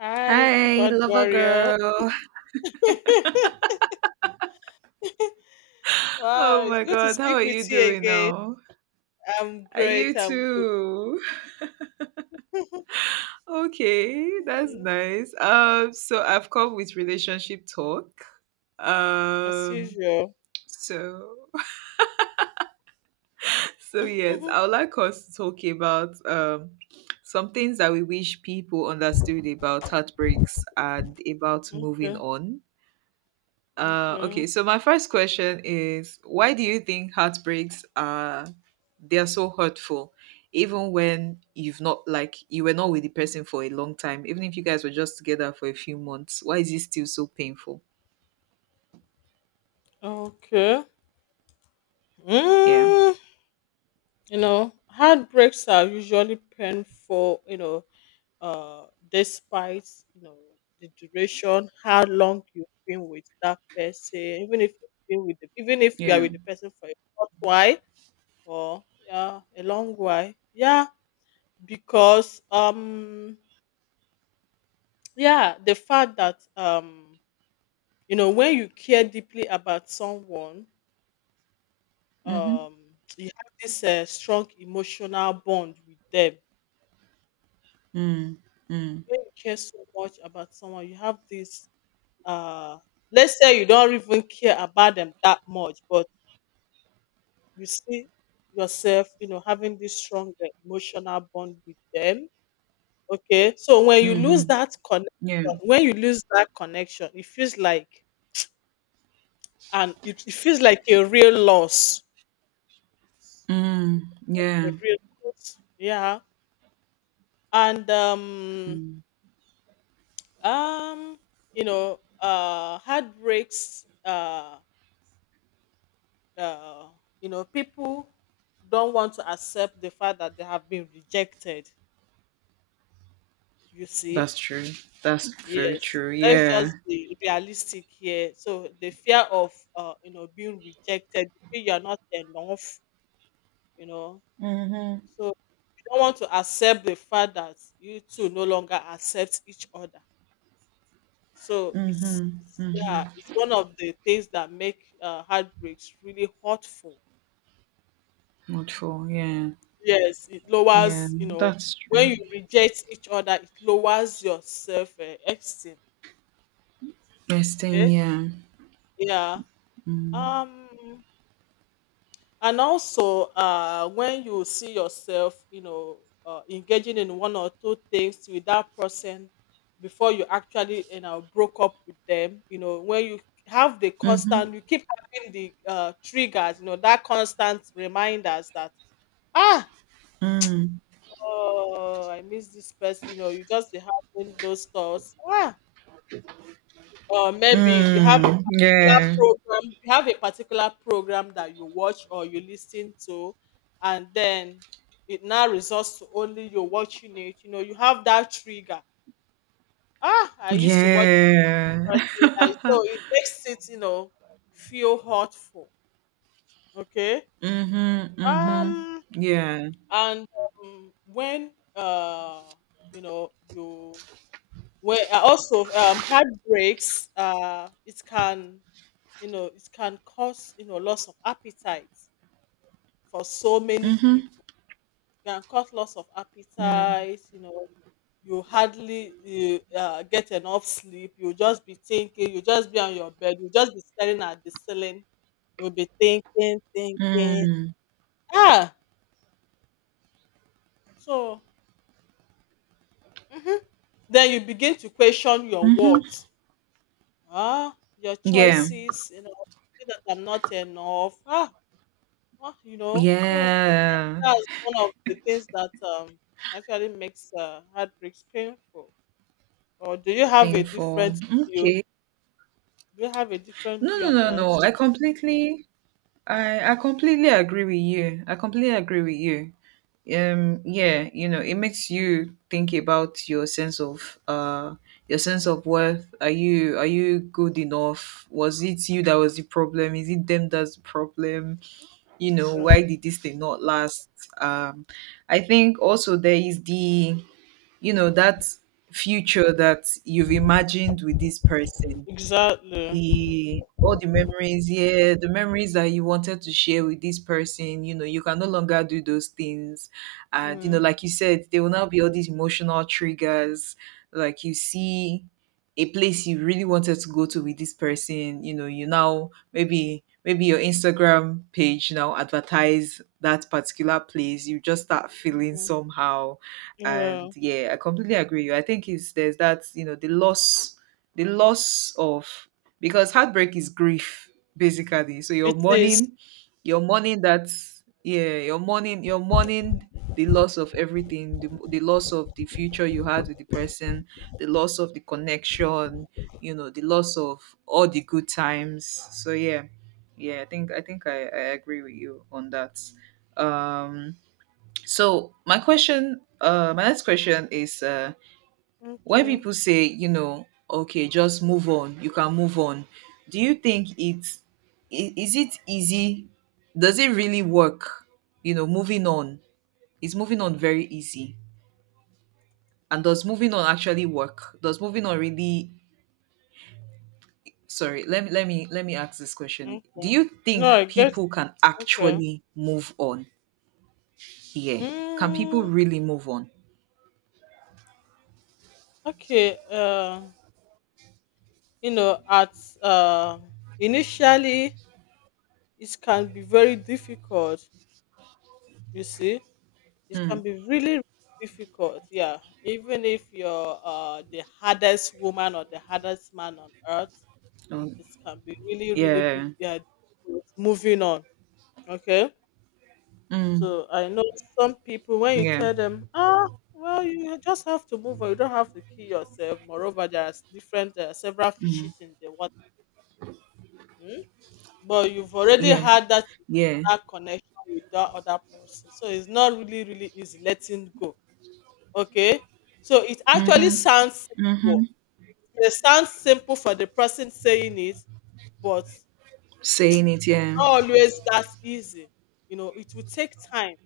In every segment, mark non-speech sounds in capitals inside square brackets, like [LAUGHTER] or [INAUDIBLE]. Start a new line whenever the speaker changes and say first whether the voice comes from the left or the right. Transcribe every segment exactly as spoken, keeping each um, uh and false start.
left: Hi,
right: Hi,
left: keyboard
right: lover
left: warrior.
right: girl.
left: [LAUGHS]
right: [LAUGHS] Oh
left: Wow, it's
right: my
left: good to
right: god, how
left: speak
right: are
left: with
right: you
left: you
right: doing
left: again.
right: now?
left: I'm
right: Are
left: great.
right: you
left: I'm good.
right: too?
left: [LAUGHS]
right: Okay, that's
left: Mhm.
right: nice. Um, so I've come with relationship talk.
left: As
right: Um,
left: usual.
right: so [LAUGHS]
left: [LAUGHS]
right: so yes,
left: Okay,
right: I would like us to talk about um some things that we wish people understood about heartbreaks and about moving on. Uh,
left: okay,
right: okay, so my first question is, why do you think heartbreaks are they are so hurtful, even when you've not like you were not with the person for a long time, even if you guys were just together for a few months, why is it still so painful?
left: okay.
right: Yeah.
left: Mm, you know, heartbreaks are usually painful. You know, uh, despite you know the duration, how long you've been with that person, even if you've been with, the, even if you are
right: Yeah.
left: with the person for a short while. Or yeah, a long while. Yeah, because um yeah, the fact that um you know when you care deeply about someone,
right: Mm-hmm.
left: um you have this uh, strong emotional bond with them.
right: Mm. Mm.
left: When you care so much about someone, you have this uh let's say you don't even care about them that much, but you see yourself, you know, having this strong uh, emotional bond with them. Okay, so when you lose
right: Mm-hmm.
left: that connection,
right: Yeah.
left: when you lose that connection, it feels like, and it, it feels like a real loss.
right: Mm. Yeah.
left: A real loss. Yeah. And um
right: Mm.
left: um you know uh heartbreaks, uh uh you know, people don't want to accept the fact that they have been rejected, you see.
right: That's true. That's very
left: Yes.
right: true.
left: Let's just
right: Yeah.
left: be realistic here. So the fear of uh you know being rejected, you feel you're not enough, you know.
right: Mm-hmm.
left: So you don't want to accept the fact that you two no longer accept each other. So it's,
right: Mm-hmm.
left: it's yeah,
right: Mm-hmm.
left: it's one of the things that make uh, heartbreaks really hurtful.
right: Not for yeah.
left: Yes, it
right: Yeah.
left: lowers, you know,
right: That's true.
left: when you reject each other, it lowers your self uh, esteem.
right: Yes, thing,
left: Okay?
right: yeah.
left: Yeah. Um. And also uh, when you see yourself, you know, uh, engaging in one or two things with that person before you actually, you know, broke up with them. You know, when you have the
right: Mhm.
left: constant, you keep having the uh, triggers, you know, that constant reminders that, ah,
right: Mm.
left: oh, I miss this person. You know, you just be having those thoughts, ah, or maybe you have a
right: Mm.
left: particular
right: Yeah.
left: program, you have a particular program that you watch or you listen to, and then it now results to only you watching it. You know, you have that trigger, ah, I used to watch it
right: Yeah.
left: first thing I, so
right: [LAUGHS]
left: it makes it, you know, feel hurtful. Okay.
right: mhm. Mhm.
left: um
right: Yeah.
left: and um, when uh you know you, when uh, also um heartbreaks, uh it can, you know, it can cause, you know, loss of appetite for so many people. It can cause loss of
right: Mm.
left: appetite, you know, you hardly you, uh, get enough sleep. You just be thinking, you just be on your bed, you just be staring at the ceiling, you'll be thinking thinking,
right: Mm.
left: ah, so mhm. Then you begin to question your
right: Mhm.
left: worth, ah, your
right: Yeah.
left: choices, you know, "Is that I'm not enough?" Ah, well, you know, so I think
right: Yeah.
left: that's one of the things that um actually makes uh, heartbreaks painful. Or do you have a
right: Painful.
left: different view?
right: Okay.
left: Do you have a different
right: No,
left: view
right: no,
left: on
right: no,
left: that?
right: no. I completely, I I completely agree with you. I completely agree with you. Um yeah, you know, it makes you think about your sense of uh your sense of worth. Are you, are you good enough? Was it you that was the problem? Is it them that's the problem? You know, why
left: Um,
right: did this thing not last? um I think also there is the, you know, that future that you've imagined with this person,
left: exactly.
right: the all the memories, yeah, the memories that you wanted to share with this person, you know, you can no longer do those things. And you know,
left: Mm.
right: like you said, there will now be all these emotional triggers. Like, you see a place you really wanted to go to with this person, you know, you now, maybe maybe your Instagram page now advertise that particular place. You just start feeling
left: Mm.
right: somehow.
left: Yeah,
right: And yeah, I completely agree with you. I think it's there's that, you know, the loss, the loss of, because heartbreak is grief basically, so you're
left: it is.
right: mourning, you're mourning that, yeah, you're mourning you're mourning the loss of everything, the, the loss of the future you had with the person, the loss of the connection, you know, the loss of all the good times. So yeah, yeah, i think i think i, I agree with you on that. um so my question, uh my next question is, uh when
left: Okay.
right: people say, you know, okay, just move on, you can move on, do you think it's, i- is it easy? Does it really work? You know, moving on, is moving on very easy? And does moving on actually work? Does moving on really Sorry, let me let me let me ask this question. Do
left: Okay.
right: you
left: No, I
right: think
left: guess.
right: people can
left: Okay.
right: actually move on? Yeah, can people
left: Mm,
right: really move on?
left: okay. Uh, you know, at uh, initially it can be very difficult. You see, it
right: Hmm.
left: can be really, really difficult, yeah. Even if you're uh, the hardest woman or the hardest man on earth,
right: Um,
left: it can be really, really be-
right: yeah,
left: yeah, difficult. Moving on, okay.
right: mm,
left: So I know some people, when you
right: yeah,
left: tell them, ah, well, you just have to move on. You don't have to kill yourself. Moreover, there are s- different uh, several
right: mm,
left: fishes in the water, hmm? But you've already
right: yeah,
left: had that
right: yeah,
left: emotional connection with that other person, so it's not really, really easy letting go. Okay. So it actually
right: mm-hmm.
left: sounds simple.
right: Mhm.
left: It sounds simple for the person saying it, but
right: Saying it,
left: it's
right: yeah.
left: not always that easy. You know, it will take time.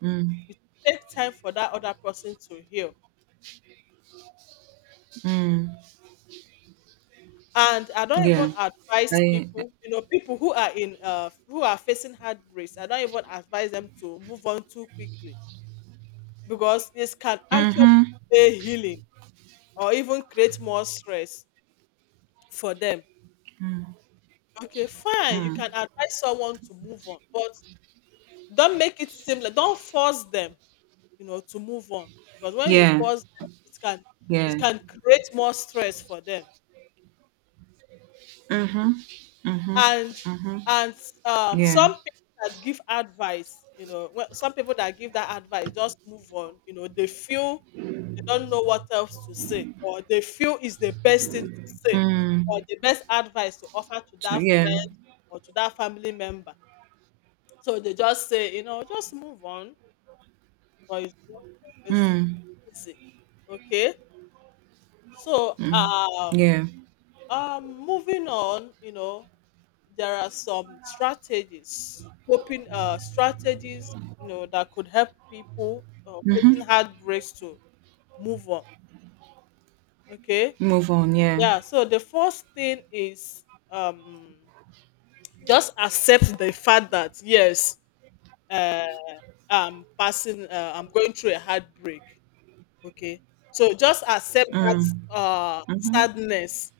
right: Mm,
left: It will take time for that other person to heal.
right: mm,
left: And I don't even
right: yeah.
left: advise
right: I,
left: people, you know, people who are in uh who are facing heartbreaks, I don't even advise them to move on too quickly because this can actually
right: mhm,
left: be healing or even create more stress for them. Okay, fine. You
right: mm,
left: can advise someone to move on, but don't make it seem like, don't force them, you know, to move on. Because when you
right: yeah,
left: force them, it can,
right: yeah.
left: it can create more stress for them.
right: Mhm, mhm,
left: And
right: mhm,
left: and um,
right: yeah.
left: some people that give advice, you know, when- some people that give that advice just move on. You know, they feel they don't know what else to say, or they feel is the best thing to say, or
right: Mm,
left: the best advice to offer to
right: so
left: that
right: yeah.
left: friend or to that family member. So they just say, you know, just move on, but it's not always
right: Mm,
left: easy. Okay. So
right: mm,
left: um,
right: yeah.
left: um moving on, you know, there are some strategies, coping uh strategies, you know, that could help people uh,
right: Mhm.
left: facing heartbreaks to move on. Okay.
right: Move on, yeah.
left: Yeah. So the first thing is um just accept the fact that yes, uh, I'm passing, uh, I'm going through a heartbreak. Okay. So just accept that
right: Mm,
left: uh
right: mhm,
left: sadness.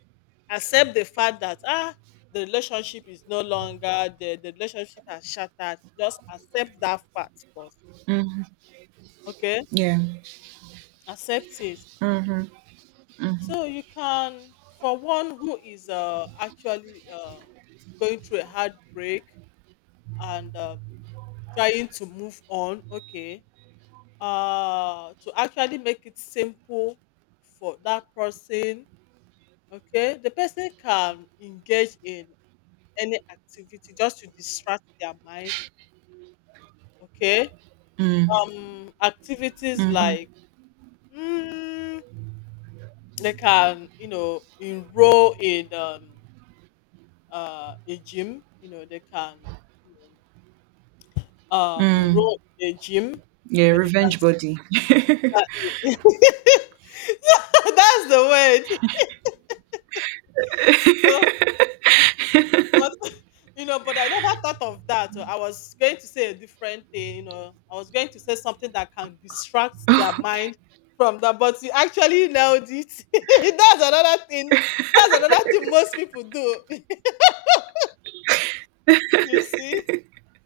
left: Accept the fact that, ah, the relationship is no longer there, the relationship has shattered. Just accept that fact first.
right: mhm,
left: Okay?
right: yeah.
left: Accept it.
right: Mhm, mhm,
left: So you can, for one who is uh actually uh going through a heartbreak and um, trying to move on, okay. Uh to actually make it simple for that person. Okay, the person can engage in any activity just to distract their mind. Okay,
right: mm,
left: um, activities
right: mhm,
left: like, mm, they can, you know, enroll in um, uh, a gym. You know, they can, you know, uh,
right: mm.
left: enroll in a gym.
right: Yeah,
left: Okay, they can
right: revenge body. [LAUGHS]
left: start- [LAUGHS] that's the word. [LAUGHS] But [LAUGHS] you know, but I never thought of that. So I was going to say a different thing, you know. I was going to say something that can distract their
right: Okay.
left: mind from that, but you actually nailed it. [LAUGHS] That's another thing. That's another thing most people do. [LAUGHS] You see?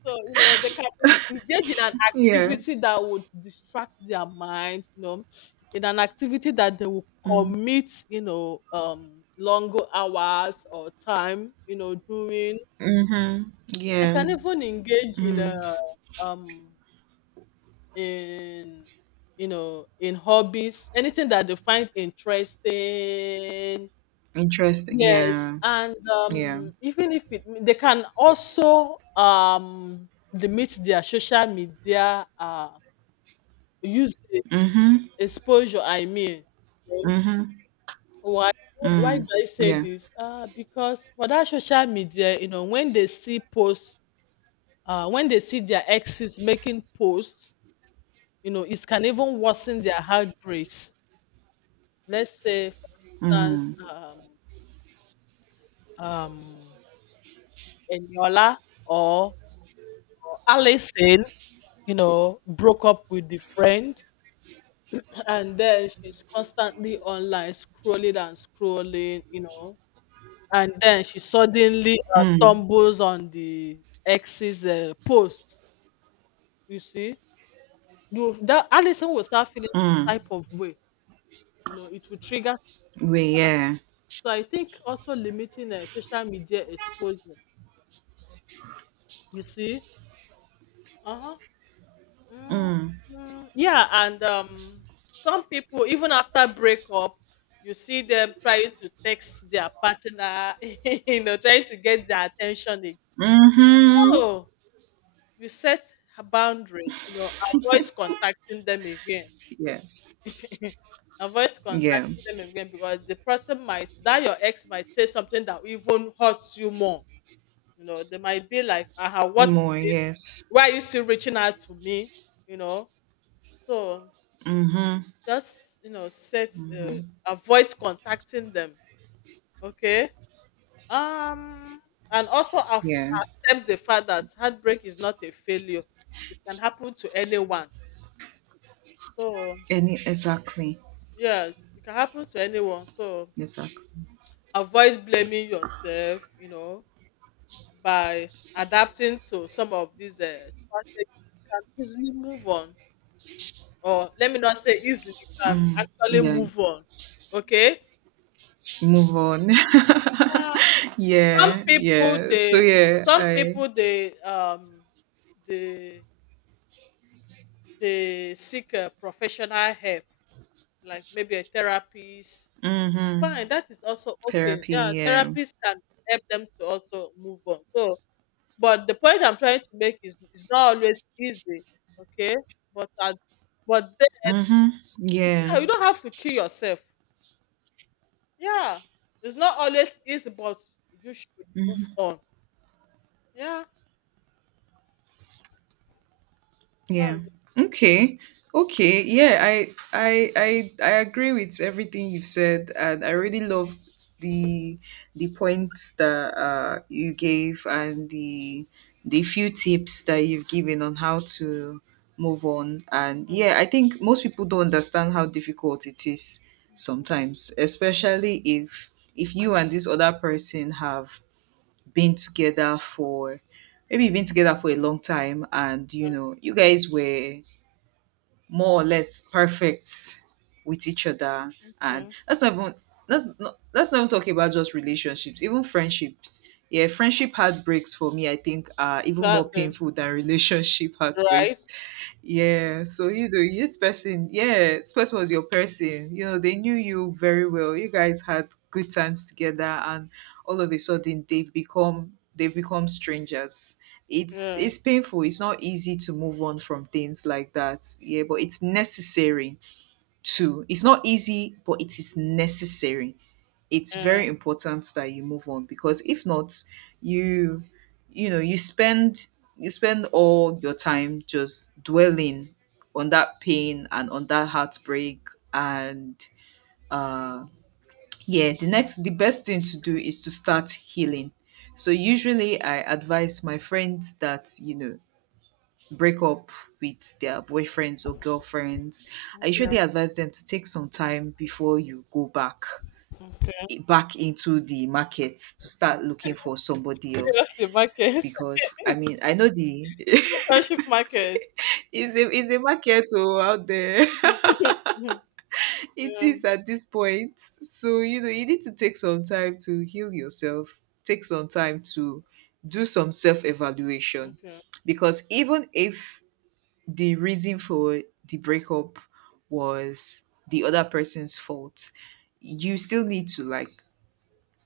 left: So, you know, they can en- engage in an
right: Yeah.
left: activity that would distract their mind, you know, in an activity that they will
right: Mm,
left: commit, you know, um longer hours or time, you know, doing.
right: mhm.
left: They
right: Yeah.
left: can even engage in
right: Mm.
left: uh, um in, you know, in hobbies, anything that they find interesting.
right: Interesting.
left: Yes,
right: Yeah.
left: and
right: Yeah.
left: um, even if it, they can also um limit their social media uh use
right: Mhm.
left: exposure. I mean, you know,
right: Mhm.
left: why why do
right: Mm.
left: I say
right: Yeah.
left: this? Uh, because for that social media, you know, when they see posts, uh, when they see their exes making posts, you know, it can even worsen their heartbreaks. Let's say, for instance,
right: Mm.
left: um, um, Eniola or Alison, you know, broke up with the friend, and then she's constantly online scrolling and scrolling, you know, and then she suddenly uh,
right: Mm.
left: stumbles on the ex's uh, post. You see, you that Alison will start feeling some
right: Mm.
left: type of way. You know, it will trigger.
right: We yeah.
left: So I think also limiting uh, social media exposure. You see? Uh-huh. Mm,
right: Mm.
left: mm, yeah, and um some people even after breakup, you see them trying to text their partner, [LAUGHS] you know, trying to get their attention again.
right: Mhm.
left: Oh, you set a boundary, you know, avoid contacting them again.
right: Yeah.
left: [LAUGHS] Avoid
right: Yeah.
left: contacting them again, because the person might, that your ex might say something that even hurts you more. You know, they might be like, "Aha, what is
right: More
left: it?
right: yes.
left: Why are you still reaching out to me?" You know, so
right: Mhm.
left: just, you know, set uh, avoid contacting them. Okay, um, and also
right: Yeah.
left: accept the fact that heartbreak is not a failure. It can happen to anyone. So
right: Any exactly.
left: yes, it can happen to anyone. So
right: Exactly.
left: avoid blaming yourself. You know, by adapting to some of these uh, strategies, you can easily move on. Or let me not say easily, you can
right: Mm.
left: actually
right: Yeah.
left: move on. Okay?
right: Move on.
left: Yeah,
right: [LAUGHS]
left: some
right: yeah.
left: people
right: Yeah. So
left: they
right: yeah,
left: some
right: I
left: people they um they they seek a professional help, like maybe a therapist.
right: mhm.
left: Fine, that is also okay. Yeah,
right: Therapy, yeah.
left: therapists can help them to also move on. So but the point I'm trying to make is it's not always easy. Okay? But at but then
right: Mhm. Yeah.
left: you don't have to kill yourself. Yeah, it's not always easy, but you should
right: Mm-hmm.
left: move on. Yeah,
right: Yeah.
left: that's
right: Okay. Okay. Yeah, I I I I agree with everything you've said, and I really love the the points that uh you gave, and the the few tips that you've given on how to move on. And yeah, I think most people don't understand how difficult it is sometimes, especially if if you and this other person have been together for, maybe you've been together for a long time, and you know, you guys were more or less perfect with each other. And
left: okay.
right: that's not even, that's not let's not even talk about just relationships, even friendships. Yeah, friendship heartbreaks for me, I think, are even more
left: Exactly.
right: painful than relationship [LAUGHS]
left: Right?
right: heartbreaks. Yeah, so you know, this person, yeah, this person was your person, you know, they knew you very well, you guys had good times together, and all of a sudden they've become they've become strangers. it's
left: Yeah.
right: it's painful. It's not easy to move on from things like that. Yeah, but it's necessary too. It's not easy, but it is necessary. It's
left: Yeah.
right: very important that you move on, because if not, you you know, you spend you spend all your time just dwelling on that pain and on that heartbreak. And uh yeah, the next the best thing to do is to start healing. So usually I advise my friends that, you know, break up with their boyfriends or girlfriends, I
left: Okay.
right: usually advise them to take some time before you go back, eh, back into the market to start looking for somebody else,
left: Seriously, market.
right: because I mean, I know the [LAUGHS]
left: [LAUGHS] Relationship market.
right: it's a it's a market oh, out there.
left: [LAUGHS]
right: [LAUGHS]
left: Yeah.
right: It is at this point. So you know, you need to take some time to heal yourself, take some time to do some self evaluation,
left: Okay.
right: because even if the reason for the breakup was the other person's fault, you still need to like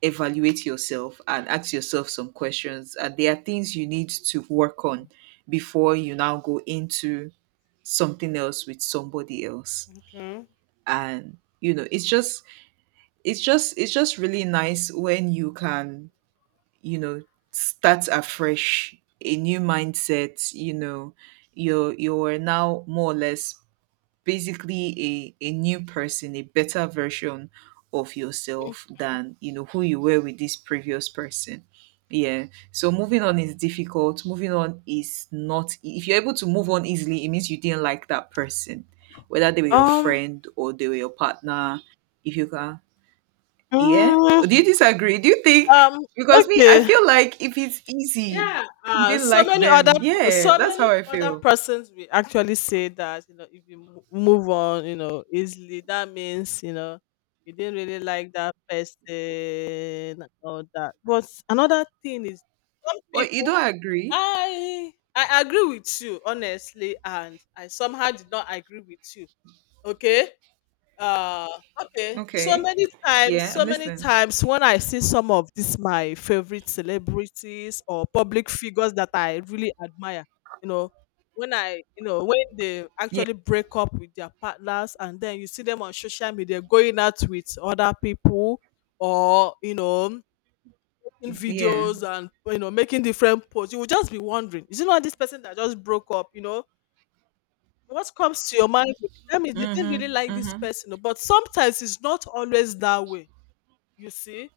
right: evaluate yourself and ask yourself some questions, and there are things you need to work on before you now go into something else with somebody else.
left: Okay.
right: And you know, it's just it's just it's just really nice when you can, you know, start afresh, a new mindset, you know. You're you're now more or less basically a, a new person, a better version of
left: Mm.
right: yourself than, you know, who you were with this previous person. Yeah. So moving on is difficult. Moving on is not e- if you're able to move on easily, it means you didn't like that person, whether they were your
left: Um.
right: friend or they were your partner. If you can, yeah.
left: Mm,
right: Do you disagree? Do you think,
left: um.
right: because me, I
left: Okay.
right: feel like if it's easy,
left: Yeah,
right: you
left: uh,
right: didn't
left: so
right: like
left: many other
right: them. Yeah,
left: so
right: that's
left: many
right: how I
left: other
right: feel.
left: persons will actually say that, you know, if you mo- move on, you know, easily, that means you know you didn't really like that person and all that. But another thing is some
right: Well, you
left: people,
right: don't agree.
left: I I agree with you honestly, and I somehow did not agree with you. Okay, uh, okay. So
right: Okay.
left: many times,
right: Yeah, I'm
left: so many
right: listening.
left: times when I see some of these my favorite celebrities or public figures that I really admire, you know, when I, you know, when they
right: Yeah,
left: actually break up with their partners and then you see them on social media going out with other people or, you know, in
right: yeah.
left: videos and, you know, making different posts, you will just be wondering, is it not this person that just broke up, you know? What comes to your mind will be that they didn't
right: Mm-hmm.
left: really like this
right: Mm-hmm.
left: person oh. But sometimes it's not always that way, you see.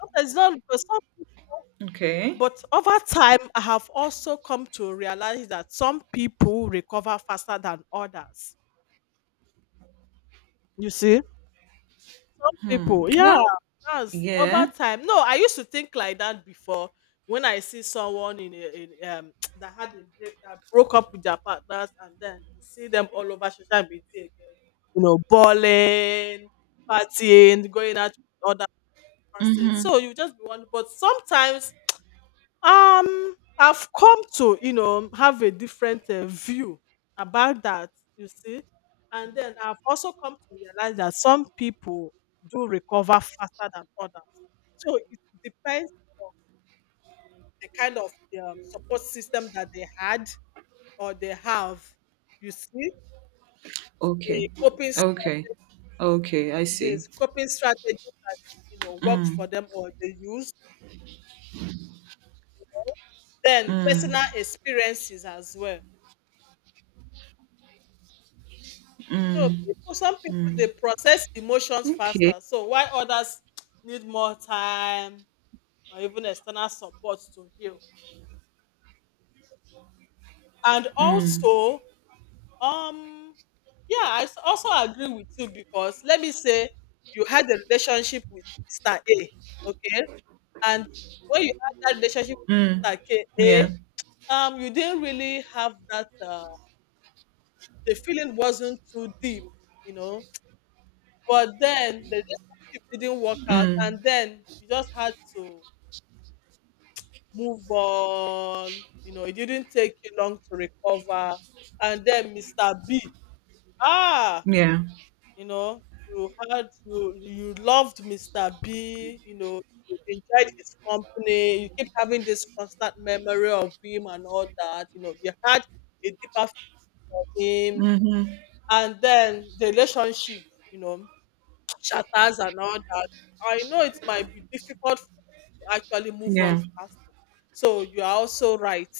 left: Sometimes it's not because some people
right: Okay.
left: but over time I have also come to realize that some people recover faster than others, you see. Some
right: Hmm.
left: people, yeah,
right: Well,
left: that's over
right: yeah.
left: time. No, I used to think like that before when I see someone in a, in um [TSK] that had a break that broke up with their partners and then you see them all over social media again, you know, balling, partying, going out with other person,
right: Mm-hmm.
left: so you just be wondering. But sometimes um, I've come to, you know, have a different uh, view about that, you see. And then I've also come to realize that some people do recover faster than others. So it depends on the kind of um, support system that they had or they have, you see, the
right: Okay.
left: coping
right: Okay.
left: strategy,
right: Okay, I see.
left: the coping strategies that, you know, worked for
right: Mm.
left: them or they used. Then
right: Mm.
left: personal experiences as well. So people, some people they process emotions
right: Okay.
left: faster. So while others need more time or even external support to heal. And
right: Mm.
left: also, um, yeah, I s- also agree with you because let me say you had a relationship with mister A, okay, and when you had that relationship
right: Mm.
left: with mister K,
right: Yeah.
left: A, um, you didn't really have that. Uh, the feeling wasn't too deep, you know. But then the relationship didn't work out, and
right: Mm.
left: then you just had to move on. You know, it didn't take you long to recover. And then mister B, ah,
right: Yeah.
left: you know, you had you you loved mister B. You know, you enjoyed his company. You keep having this constant memory of him and all that. You know, you had a deeper for him,
right: Mm-hmm.
left: and then the relationship, you know, [TSK] shatters and all that. I know it might be difficult to actually move on
right: Yeah.
left: faster. So you are also right.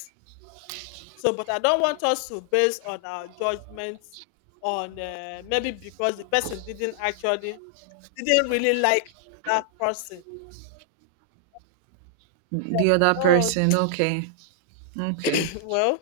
left: So, but I don't want us to base on our judgment on uh, maybe because the person didn't actually didn't really like that person.
right: The other
left: Oh.
right: person. Okay. Okay.
left: [LAUGHS] [CLEARS THROAT] Well,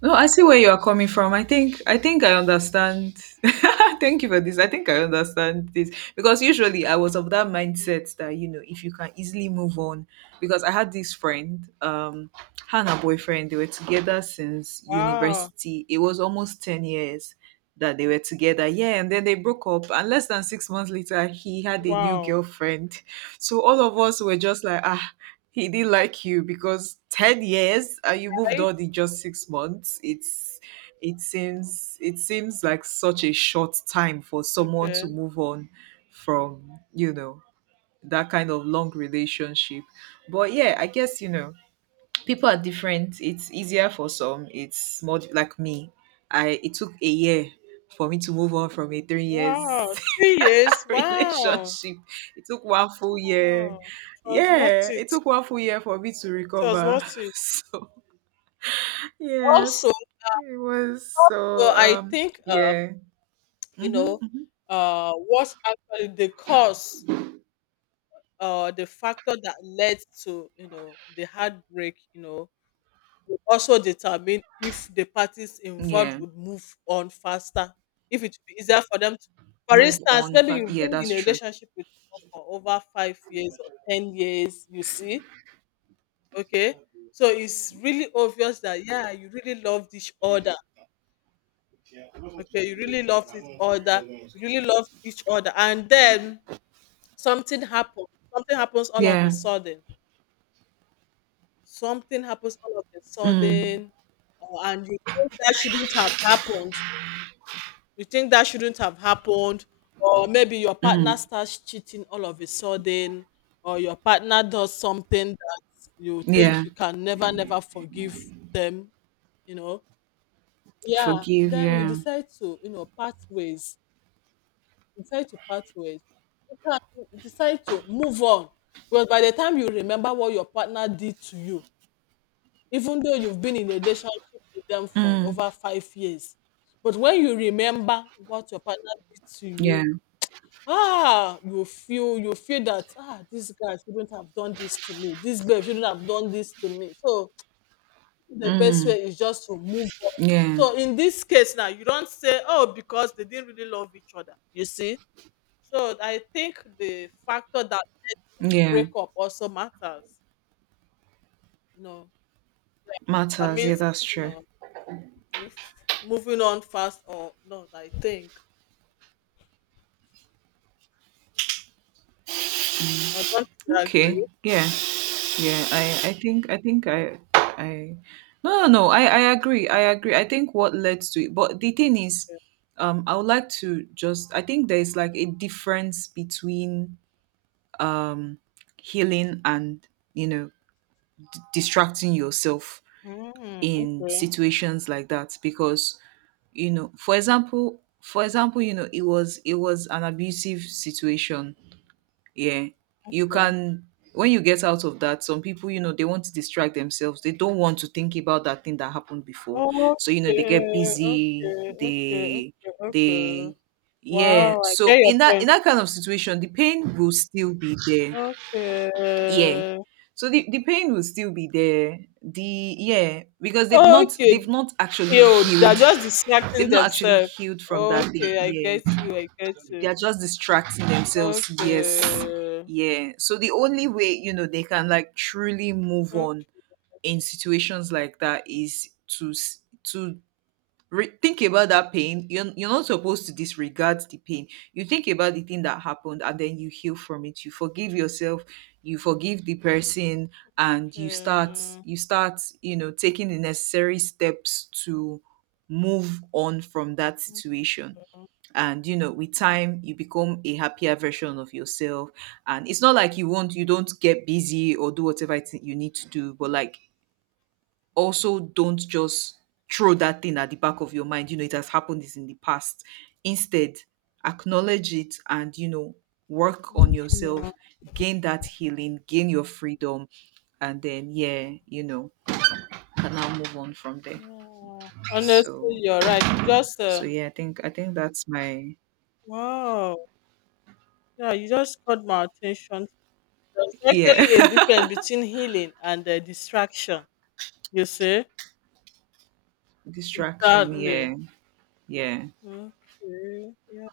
right: No, I see where you are coming from. I think I think I understand. [LAUGHS] Thank you for this. I think I understand this because usually I was of that mindset that, you know, if you can easily move on, because I had this friend, um, her and her boyfriend, they were together since
left: wow,
right: university. It was almost ten years that they were together. Yeah, and then they broke up, and less than six months later, he had a new
left: wow,
right: girlfriend. So all of us were just like, ah, he didn't like you, because ten years and you moved
left: right?
right: on in just six months. It's it seems, it seems like such a short time for someone
left: Okay,
right: to move on from, you know, that kind of long relationship. But yeah, I guess, you know, people are different. It's easier for some. It's more like me. I, it took a year for me to move on from a three
left: wow,
right: years
left: three years,
right: [LAUGHS]
left: wow,
right: relationship. It took one full year.
left: wow. It was worth
right: Yeah, it
left: it.
right: took one full year for me to
left: It was
right: recover.
left: worth
right: [LAUGHS]
left: it.
right: So
left: Also,
right: yes, it was
left: also,
right: so
left: I
right: um
left: think uh,
right: yeah.
left: you
right: Hmm.
left: know uh, what actually the cause uh, the factor that led to, you know, the heartbreak, you know, will also determine if the parties involved
right: Yeah.
left: would move on faster, if it would be easier for them to. For
right: Move
left: instance,
right: on
left: maybe
right: fast.
left: you've
right: Yeah,
left: been
right: that's
left: in a
right: true.
left: relationship with someone for over five years or ten years, you see. Okay, so it's really obvious that yeah, you really loved each other. Okay, you really loved each other, you really loved each other, and then something happens, something happens all of a
right: Yeah.
left: sudden. Something happens all of a
right: Mm.
left: sudden, or and you think that shouldn't have happened. You think that shouldn't have happened, or maybe your partner
right: Mm.
left: starts cheating all of a sudden, or your partner does something that you think
right: Yeah.
left: you can never, never forgive them, you know. Yeah,
right: Forgive,
left: then you
right: yeah.
left: decide to, you know, part ways. Decide to part ways. You can decide to move on. Because by the time you remember what your partner did to you, even though you've been in a relationship with them for
right: Mm.
left: over five years. But when you remember what your partner did to
right: Yeah.
left: you, ah, you feel you feel that ah, this guy shouldn't have done this to me. This babe shouldn't have done this to me. So the best
right: Mm.
left: way is just to move on.
right: Yeah.
left: So in this case now, you don't say, oh, because they didn't really love each other. You see? So I think the factor that the
right: Yeah.
left: breakup also matters. You know, that
right: Matters, yeah,
left: means,
right: that's
left: you
right: true.
left: know, if moving on fast or not, I think. Or don't you agree?
right: Okay. Yeah. Yeah, I, I think I think I I no, no, no, I, I agree, I agree. I think what led to it, but the thing is, um I would like to just, I think there is like a difference between um healing and, you know, distracting yourself
left: Mm,
right: in
left: okay,
right: situations like that, because, you know, for example for example you know, it was it was an abusive situation. Yeah, you
left: okay.
right: can, when you get out of that, some people, you know, they want to distract themselves, they don't want to think about that thing that happened before. So you know, they get
left: Okay,
right: busy,
left: okay, okay,
right: they
left: okay, okay.
right: they, yeah.
left: Wow, I get
right: So
left: your
right: in that in
left: point.
right: that kind of situation, the pain will still be there.
left: Okay.
right: Yeah, so the, the pain will still be there, the yeah, because they've not
left: Okay.
right: they've not actually
left: Yo, they're
right: healed.
left: just distracting
right: They've not actually
left: themselves.
right: healed from that thing.
left: Okay, I get
right: Yeah,
left: you, I get
right: they
left: you.
right: are just distracting themselves. Yes,
left: Okay.
right: yeah. So the only way, you know, they can like truly move
left: Okay.
right: on in situations like that is to s- to re- think about that pain. you're, you're not supposed to disregard the pain. You think about the thing that happened, and then you heal from it. You forgive yourself, you forgive the person, and you start
left: Okay.
right: you start you know, taking the necessary steps to move on from that situation. And you know, with time, you become a happier version of yourself. And it's not like you won't, you don't get busy or do whatever it is you need to do, but like, also don't just throw that thing at the back of your mind, you know, it has happened this in the past. Instead, acknowledge it, and you know, work on yourself. Gain that healing, gain your freedom. And then, yeah, you know, can now move on from there.
left: Yeah. Honestly,
right: so
left: you're right. You just
right: so
left: uh,
right: yeah, i think i think that's my...
left: Wow. Yeah, you just caught my attention. There's
right: Yeah.
left: actually a difference between healing and uh, distraction, you see?
right: [LAUGHS] Distraction,
left: Sadly.
right: yeah. Yeah,
left: Okay. Yeah,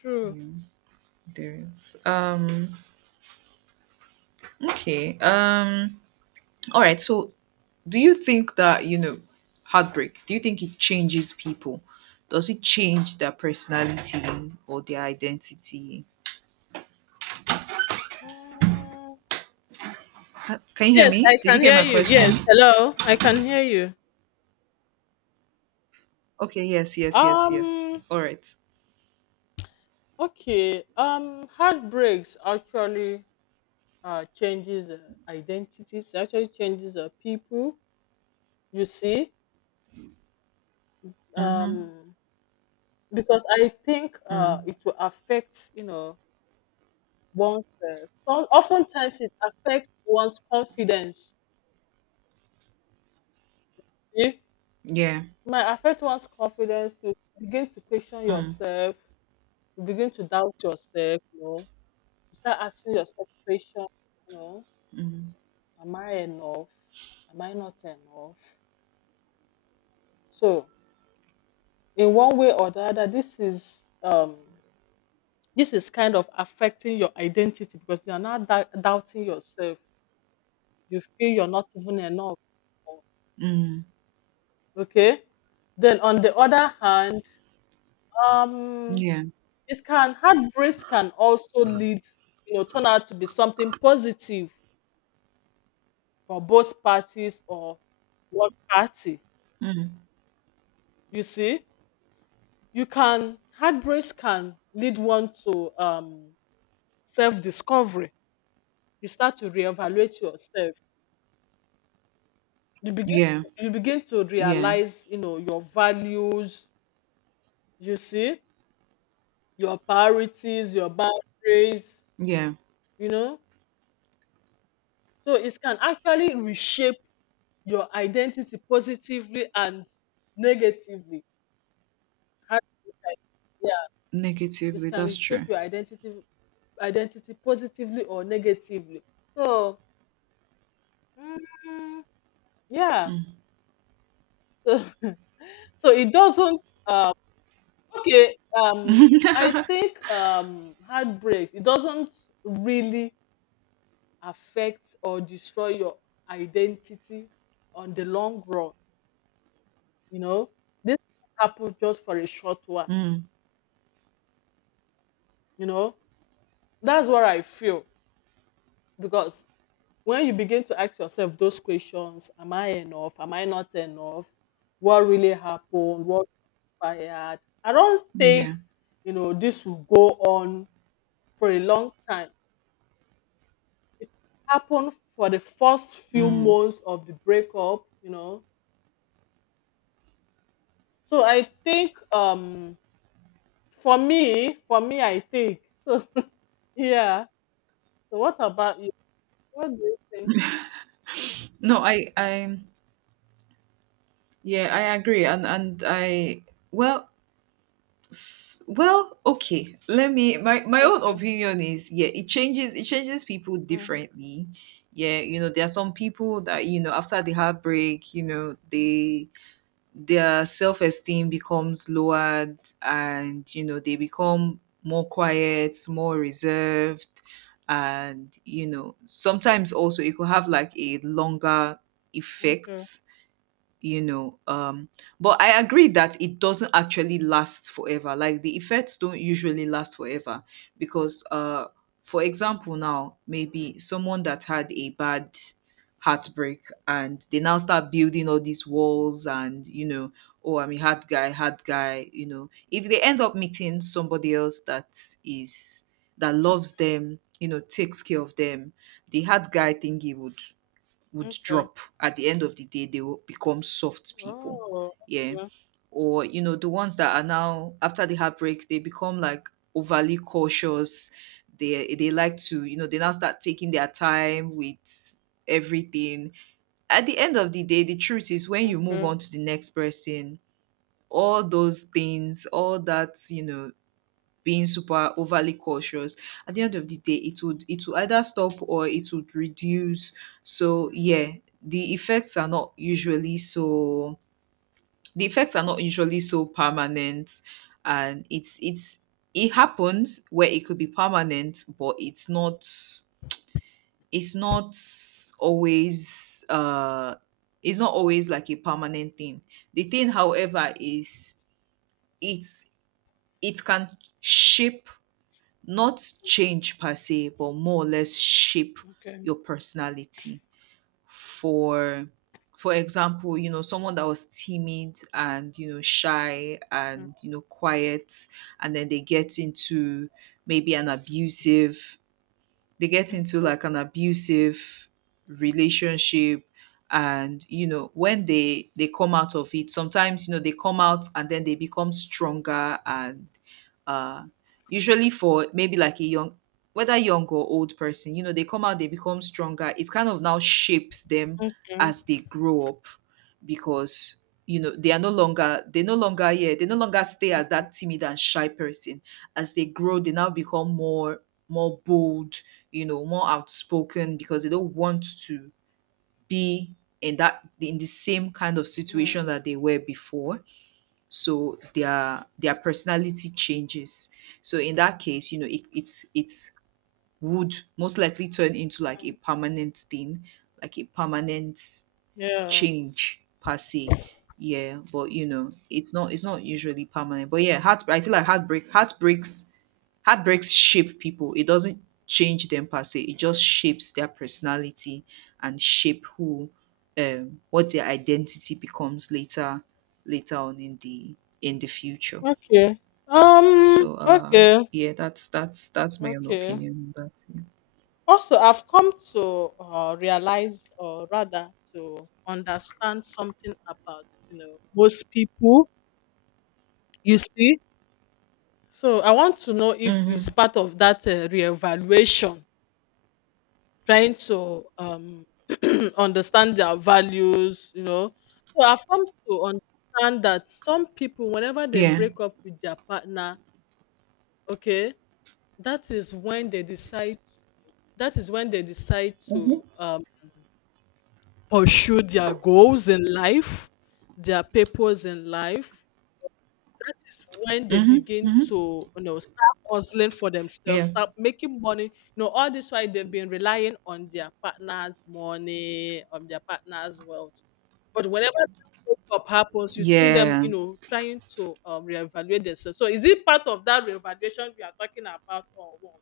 left: true.
right: yeah, there is. Um, okay. Um, all right. So, do you think that, you know, heartbreak? Do you think it changes people? Does it change their personality or their identity?
left: Mm.
right: Ha- Can you hear
left: Yes,
right: me?
left: I
right: Did
left: can
right: you get
left: hear
right: my
left: you. Yes,
right: question?
left: hello. I can hear you.
right: Okay. Yes. Yes. Yes. Yes.
left: Um,
right: All right.
left: okay. Um, heartbreaks actually uh, changes uh, identities, actually changes uh, people, you see?
right: Mm-hmm.
left: Um, because I think uh,
right: Mm.
left: it will affect, you know, oneself. So oftentimes it affects one's confidence. Yeah.
right: Yeah.
left: Might affect one's confidence to begin to question
right: Mm.
left: yourself, you begin to doubt yourself, you know. You start asking yourself questions, you know,
right: Mm.
left: am I enough? Am I not enough? So in one way or the other, this is um this is kind of affecting your identity because you are now dou- doubting yourself. You feel you're not even enough.
right: Mm.
left: Okay. Then on the other hand, um,
right: Yeah.
left: it can heartbreaks can also lead, you know, turn out to be something positive for both parties or one party,
right: Mm.
left: you see. You can heartbreaks can lead one to um self-discovery, you start to reevaluate yourself, you begin
right: Yeah.
left: you begin to
right: Yeah.
left: realize, you know, your values, you see, your priorities, your boundaries,
right: Yeah.
left: you know, so it can actually reshape your identity positively and negatively. How- Yeah, it
right: Negatively.
left: can
right: That's
left: reshape
right: true.
left: your identity identity positively or negatively. So mm, yeah,
right: Mm.
left: [LAUGHS] so, so it doesn't. Um, okay, um, I think um, heartbreaks, it doesn't really affect or destroy your identity on the long run. You know, this happened just for a short while.
right: Mm.
left: You know, that's what I feel because when you begin to ask yourself those questions, am I enough, am I not enough, what really happened, what transpired, I don't think,
right: Yeah.
left: you know, this will go on for a long time. It happened for the first few
right: Mm.
left: months of the breakup, you know. So I think um, for me for me I think so. [LAUGHS] Yeah, so what about you, what do you think?
right: No, I, I, yeah, I agree, and and I, well, s- well, okay. Let me. My my own
left: Okay,
right: opinion is, yeah, it changes. It changes people
left: mm,
right: differently. Yeah, you know, there are some people that, you know, after the heartbreak, you know, they, their self esteem becomes lowered, and you know, they become more quiet, more reserved, and you know, sometimes also it could have like a longer
left: okay,
right: effect, you know um but I agree that it doesn't actually last forever, like the effects don't usually last forever, because uh for example, now maybe someone that had a bad heartbreak, and they now start building all these walls, and you know, oh, I'm a hard guy, hard guy, you know. If they end up meeting somebody else that is that loves them, you know, takes care of them, the hard guy thingy would would
left: okay,
right: drop. At the end of the day, they will become soft people.
left: oh.
right: Yeah, or you know, the ones that are now after the heartbreak, they become like overly cautious, they they like to, you know, they now start taking their time with everything. At the end of the day, the truth is, when you move
left: Okay,
right: on to the next person, all those things, all that, you know, being super overly cautious, at the end of the day, it would it would either stop, or it would reduce. So yeah, the effects are not usually so the effects are not usually so permanent. And it's it's it happens where it could be permanent, but it's not it's not always, uh it's not always like a permanent thing. The thing, however, is, it's it can shape, not change per se, but more or less shape
left: okay,
right: your personality. For for example, you know, someone that was timid and, you know, shy
left: okay.
right: and, you know, quiet, and then they get into maybe an abusive, they get into like an abusive relationship, and you know, when they they come out of it, sometimes, you know, they come out and then they become stronger, and uh usually, for maybe like a young, whether young or old person, you know, they come out, they become stronger, it kind of now shapes them as they grow up, because you know, they are no longer they no longer yeah they no longer stay as that timid and shy person. As they grow, they now become more more bold, you know, more outspoken, because they don't want to be in that in the same kind of situation
left: Mm,
right: that they were before. So their their personality changes. So in that case, you know, it it's it's would most likely turn into like a permanent thing, like a permanent
left: yeah.
right: change per se. Yeah, but you know, it's not it's not usually permanent. But yeah, heart I feel like heartbreak heartbreaks heartbreaks shape people. It doesn't change them per se. It just shapes their personality, and shape who, um what their identity becomes later later on in the in the future.
left: Okay. Um.
right: So uh
left: Okay.
right: yeah, that's that's that's my own
left: Okay.
right: opinion on that.
left: Also, I've come to uh, realize, or rather, to understand something about, you know, most people. You see, so I want to know
right: Yeah.
left: if it's
right: Mm-hmm.
left: part of that uh, reevaluation, trying to um [CLEARS THROAT] understand their values. You know, so I've come to understand that some people, whenever they
right: Yeah.
left: break up with their partner, okay, that is when they decide that is when they decide
right: Mm-hmm.
left: to um, pursue their goals in life, their purpose in life. That is when they
right: Mm-hmm.
left: begin
right: Mm-hmm.
left: to, you know, start hustling for themselves,
right: Yeah.
left: start making money. You know, all this while they've been relying on their partner's money, on their partner's wealth. But whenever that breakup happens, you see them,
right: Yeah.
left: you know, trying to um, reevaluate themselves. So is it part of that reevaluation we are talking about or what?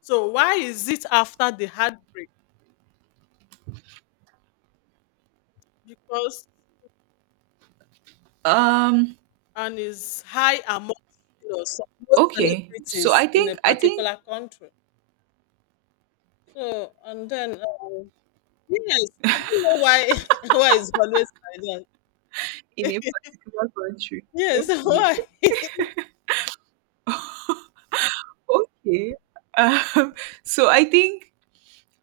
left: So why is it after the heartbreak? Because
right: Um
left: and is high among, you know, some- most
right: Okay. So I
left: celebrities in a
right: think I think
left: particular country. So and then um, yes, I don't know why [LAUGHS] why it's always like
right: in a
left: that. [LAUGHS]
right: particular country.
left: Yes, [LAUGHS]
right: Okay.
left: why?
right: Okay. Um, [LAUGHS] so I think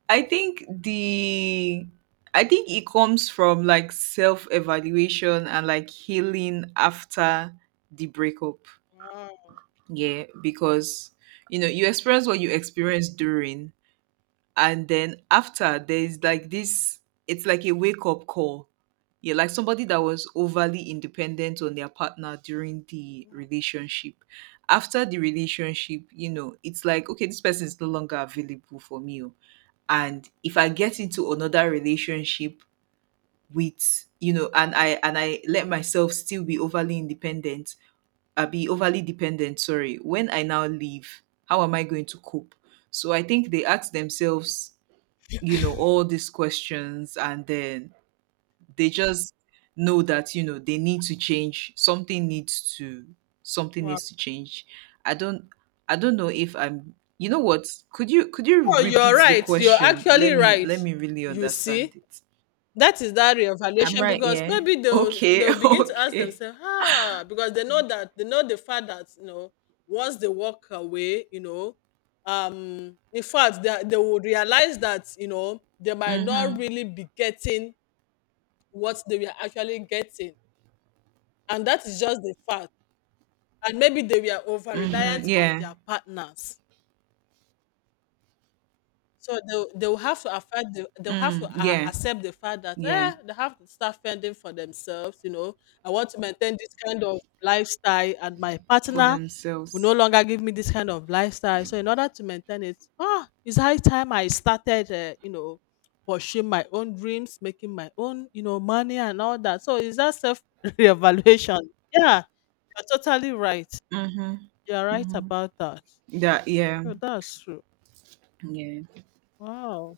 right: I think the I think it comes from like self-evaluation and like healing after the breakup.
left: Wow,
right: Yeah, because you know, you experience what you experienced during, and then after, there's like this it's like a wake up call. Yeah, like somebody that was overly independent on their partner during the relationship, after the relationship, you know, it's like, okay, this person is no longer available for me. Oh. And if I get into another relationship with, you know, and i and i let myself still be overly independent, I be overly dependent, sorry, when I now leave, how am I going to cope? So I think they ask themselves, you know, all these questions, and then they just know that, you know, they need to change. something needs to something
left: wow.
right: needs to change. I don't i don't know if I'm, you know what, could you could you
left: Oh, you're
right: repeat the
left: right. You're
right: question?
left: actually
right: let me
left: right.
right: let me really
left: You
right: understand
left: see,
right: it.
left: that is that
right: I'm
left: reevaluation
right: right,
left: because
right: yeah.
left: maybe they'll
right: Okay.
left: they'll
right: [LAUGHS]
left: begin to ask
right: Okay.
left: themselves, ah, because they know that they know the fact that, you know, once they walk away, you know, um, in fact they they will realize that, you know, they might not
right: Mhm.
left: really be getting what they were actually getting, and that is just the fact. And maybe they were over
right: Mhm.
left: reliant
right: Yeah.
left: on their partners. So they'll they'll have to affect the they'll have to
right: Mm,
left: uh,
right: yeah.
left: accept the fact that
right: Yeah.
left: eh, they have to start fending for themselves. You know, I want to maintain this kind of lifestyle, and my
right: For
left: partner will no
right: themselves.
left: longer give me this kind of lifestyle. So in order to maintain it, ah, it's high time I started. Uh, you know, pursuing my own dreams, making my own, you know, money and all that. So is that self [LAUGHS] reevaluation? Yeah, you're totally right.
right: Mhm.
left: You're right
right: Mhm.
left: about that.
right: That, yeah.
left: So that's true.
right: Yeah.
left: Wow.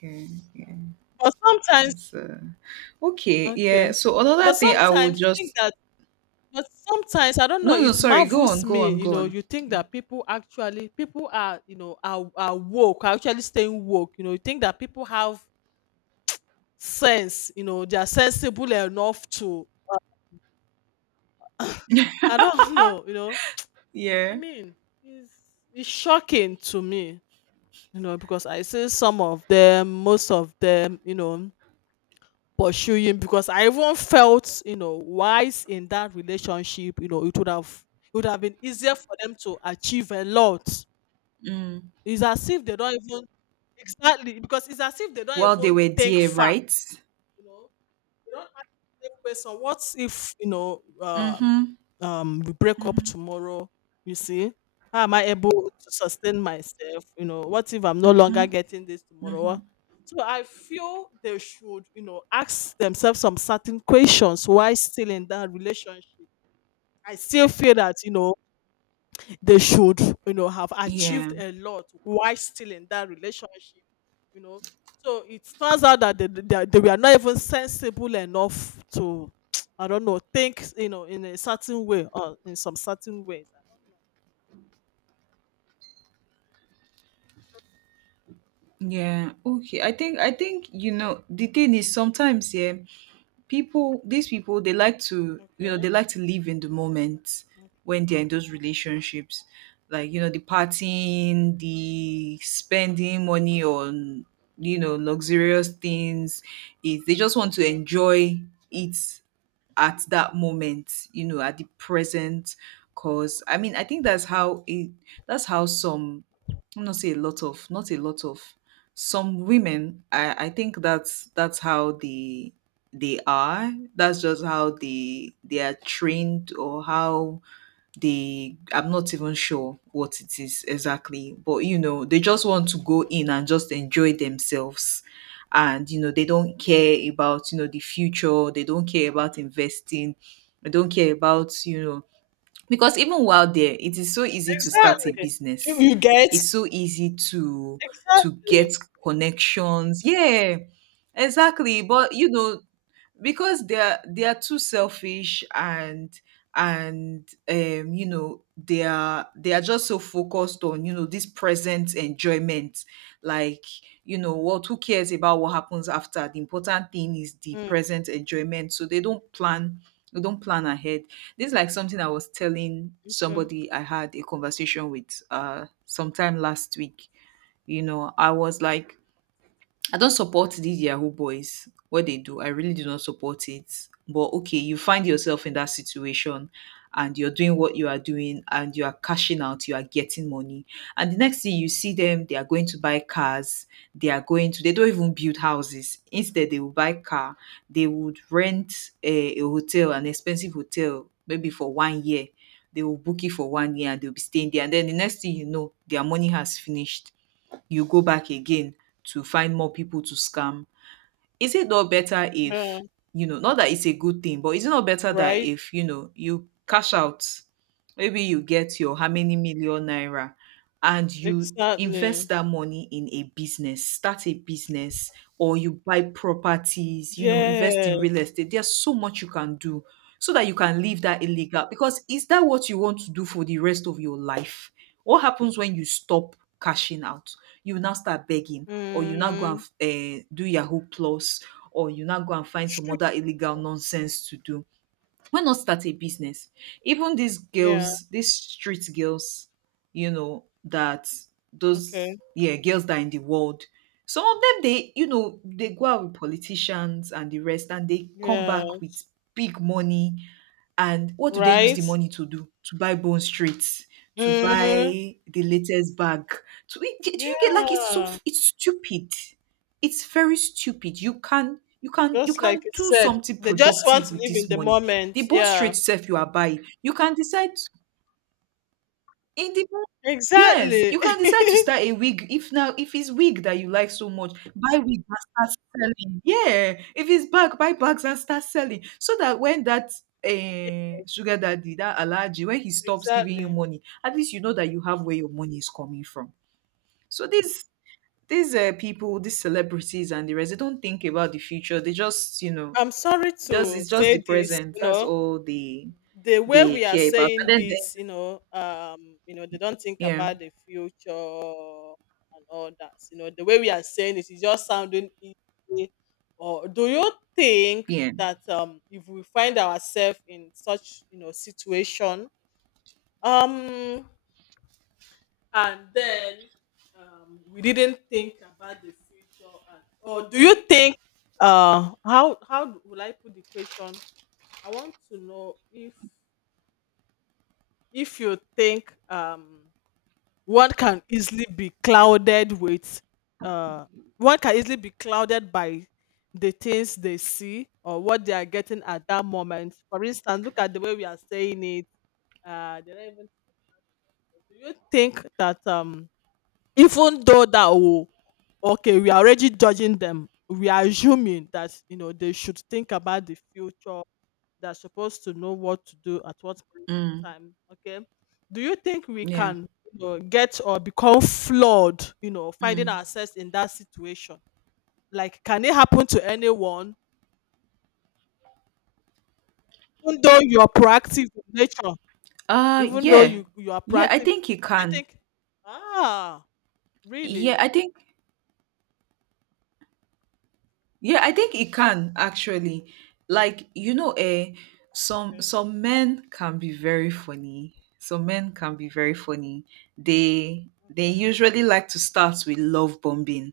right: Yeah. Yeah.
left: But sometimes
right: That's uh, okay. Yeah.
left: okay.
right: So
left: But
right: another thing I would
left: sometimes you think
right: just...
left: that but sometimes I don't know,
right: No, no,
left: it
right: sorry, go on,
left: marvels
right: go
left: me,
right: on,
left: you
right: go
left: know,
right: on.
left: you think
right: Yeah.
left: that people actually people are, you know, are, are woke, are actually staying woke. You know, you think that people have sense, you know, they are sensible enough to I don't [LAUGHS] know, you know. I
right: Yeah.
left: mean, it's it's shocking to me, you know, because I see some of them, most of them, you know, pursuing because I even felt, you know, wise in that relationship, you know, it would have it would have been easier for them to achieve a lot.
right: Mm.
left: It's as if they don't even exactly because it's as if they don't
right: While they
left: even
right: were
left: think
right: there,
left: far,
right: right?
left: you know. You don't ask the question, what if, you know, um,
right: Mm-hmm.
left: um, we break up
right: Mm-hmm.
left: tomorrow? You see, how am I able to sustain myself? You know, what if I'm no longer
right: Mm-hmm.
left: getting this
right: Mm-hmm.
left: tomorrow? So I feel they should, you know, ask themselves some certain questions while still in that relationship. I still feel that, you know, they should you know have
right: Yeah.
left: achieved a lot while still in that relationship you know so it turns out that they, they, they were not even sensible enough to [TSK] I don't know think you know in a certain way or in some certain ways.
right: Yeah. Okay. I think I think you know, the thing is sometimes, yeah, people these people, they like to, you know,
left: Okay.
right: they like to live in the moment when they're in those relationships, like, you know, the partying, the spending money on, you know, luxurious things. Is, they just want to
left: Yeah.
right: enjoy it at that moment, you know, at the present. Cause I mean, I think that's how it, that's how some... I'm not say a lot of, not a lot of, some women, i i think that's that's how the they are, that's just how they they are trained, or how they... I'm not even sure what it is exactly, but you know, they just want to go
left: Mm.
right: in and just enjoy themselves. And you know, they don't care about, you know, the future, they don't care about investing, they don't care about, you know, because even while there, it is so easy to start a
left: Exactly. you,
right: business.
left: you get.
right: It's so easy to to get
left: Exactly.
right: connections, yeah, exactly, but you know, because they are they are too selfish, and and um you know, they are they are just so focused on, you know, this present enjoyment. Like, you know what, who cares about what happens after? The important thing is the
left: Mm.
right: present enjoyment, so they don't plan they don't plan ahead. This is like something I was telling
left: Okay.
right: somebody, I had a conversation with, uh sometime last week, you know. I was like, I don't support these Yahoo boys, what they do. I really do not support it. But okay, you find yourself in that situation and you're doing what you are doing, and you are cashing out, you are getting money. And the next thing you see them, they are going to buy cars, they are going to, they don't even build houses. Instead, they will buy car, they would rent a, a hotel, an expensive hotel, maybe for one year. They will book it for one year and they'll be staying there. And then the next thing you know, their money has finished, you go back again to find more people to scam. Is it not better
left: Yeah.
right: if, you know, not that it's a good thing, but is it not better that
left: Right.
right: if, you know, you cash out, maybe you get your how many million naira, and you invest
left: Exactly.
right: that money in a business, start a business, or you buy properties, you know, invest in real
left: Yes.
right: estate, there's so much you can do, so that you can leave that illegal. Because is that what you want to do for the rest of your life? What happens when you stop cashing out? You now start begging, or you now go and,
left: Mm.
right: uh, do Yahoo Plus, or you now go and find some
left: True.
right: other illegal nonsense to do. Why not start a business? Even these
left: Yeah.
right: girls, these street girls, you know, that,
left: Okay.
right: those, yeah, girls that are in the world. Some of them, they, you know, they go out with politicians and the rest, and they come
left: Yeah.
right: back with big money. And what do they use the
left: Right.
right: money to do? To buy Bone Street, to
left: Mhm.
right: buy the latest bag. To do, you get? Like it's so
left: Yeah,
right: it's stupid. It's very stupid. You can you can you
left: just like
right: can
left: you
right: do
left: said,
right: something
left: they just want
right: productive
left: to
right: with
left: live in
right: this
left: the
right: money. The
left: moment.
right: bone straight
left: Yeah,
right: sef you are buying, you can decide, in the depends yes,
left: exactly.
right: you can decide to
left: [LAUGHS]
right: start a wig, if now, if it's wig that you like so much, buy wig and start selling. Yeah, if it's bag, buy bags and start selling, so that when that,
left: Yeah,
right: eh, sugar daddy, that allergy, when he stops giving you
left: exactly.
right: money, at least you know that you have where your money is coming from. So these these, eh, people, these celebrities and the rest, they don't think about the future. They just, you know,
left: I'm sorry
right: just
left: to
right: it's just
left: say
right: the
left: this,
right: present.
left: you
right: That's
left: know,
right: all they
left: the way
right: they
left: we are
right: care about.
left: saying
right: And then,
left: this, you know, um, you know, they don't think
right: yeah.
left: about the future and all that. You know, the way we are saying it is just sounding easy. Or do you think
right: Yeah.
left: that um if we find ourselves in such, you know, situation, um and then um, we didn't think about the future and, or do you think uh how how would i put the question. I want to know if if you think um one can easily be clouded with uh one can easily be clouded by the things they see or what they are getting at that moment. For instance, look at the way we are saying it uh They don't even do you think that um even though that oh okay, we are already judging them. We are assuming that you know they should think about the future. They're supposed to know what to do at what point in
right: Mm.
left: time. Okay, do you think we
right: Yeah.
left: can, you know, get or become flawed you know finding
right: Mm.
left: ourselves in that situation, like can it happen to anyone even though you're proactive in nature,
right: Uh
left: even though
right: yeah.
left: you you are
right: Yeah, I
left: proactive in
right: think it
left: nature, do you
right: can.
left: think? Ah,
right: Yeah,
left: really?
right: I think yeah, I think it can actually. Like, you know, eh, some
left: Okay,
right: some men can be very funny. Some men can be very funny. They they
left: okay.
right: usually like to start with love bombing.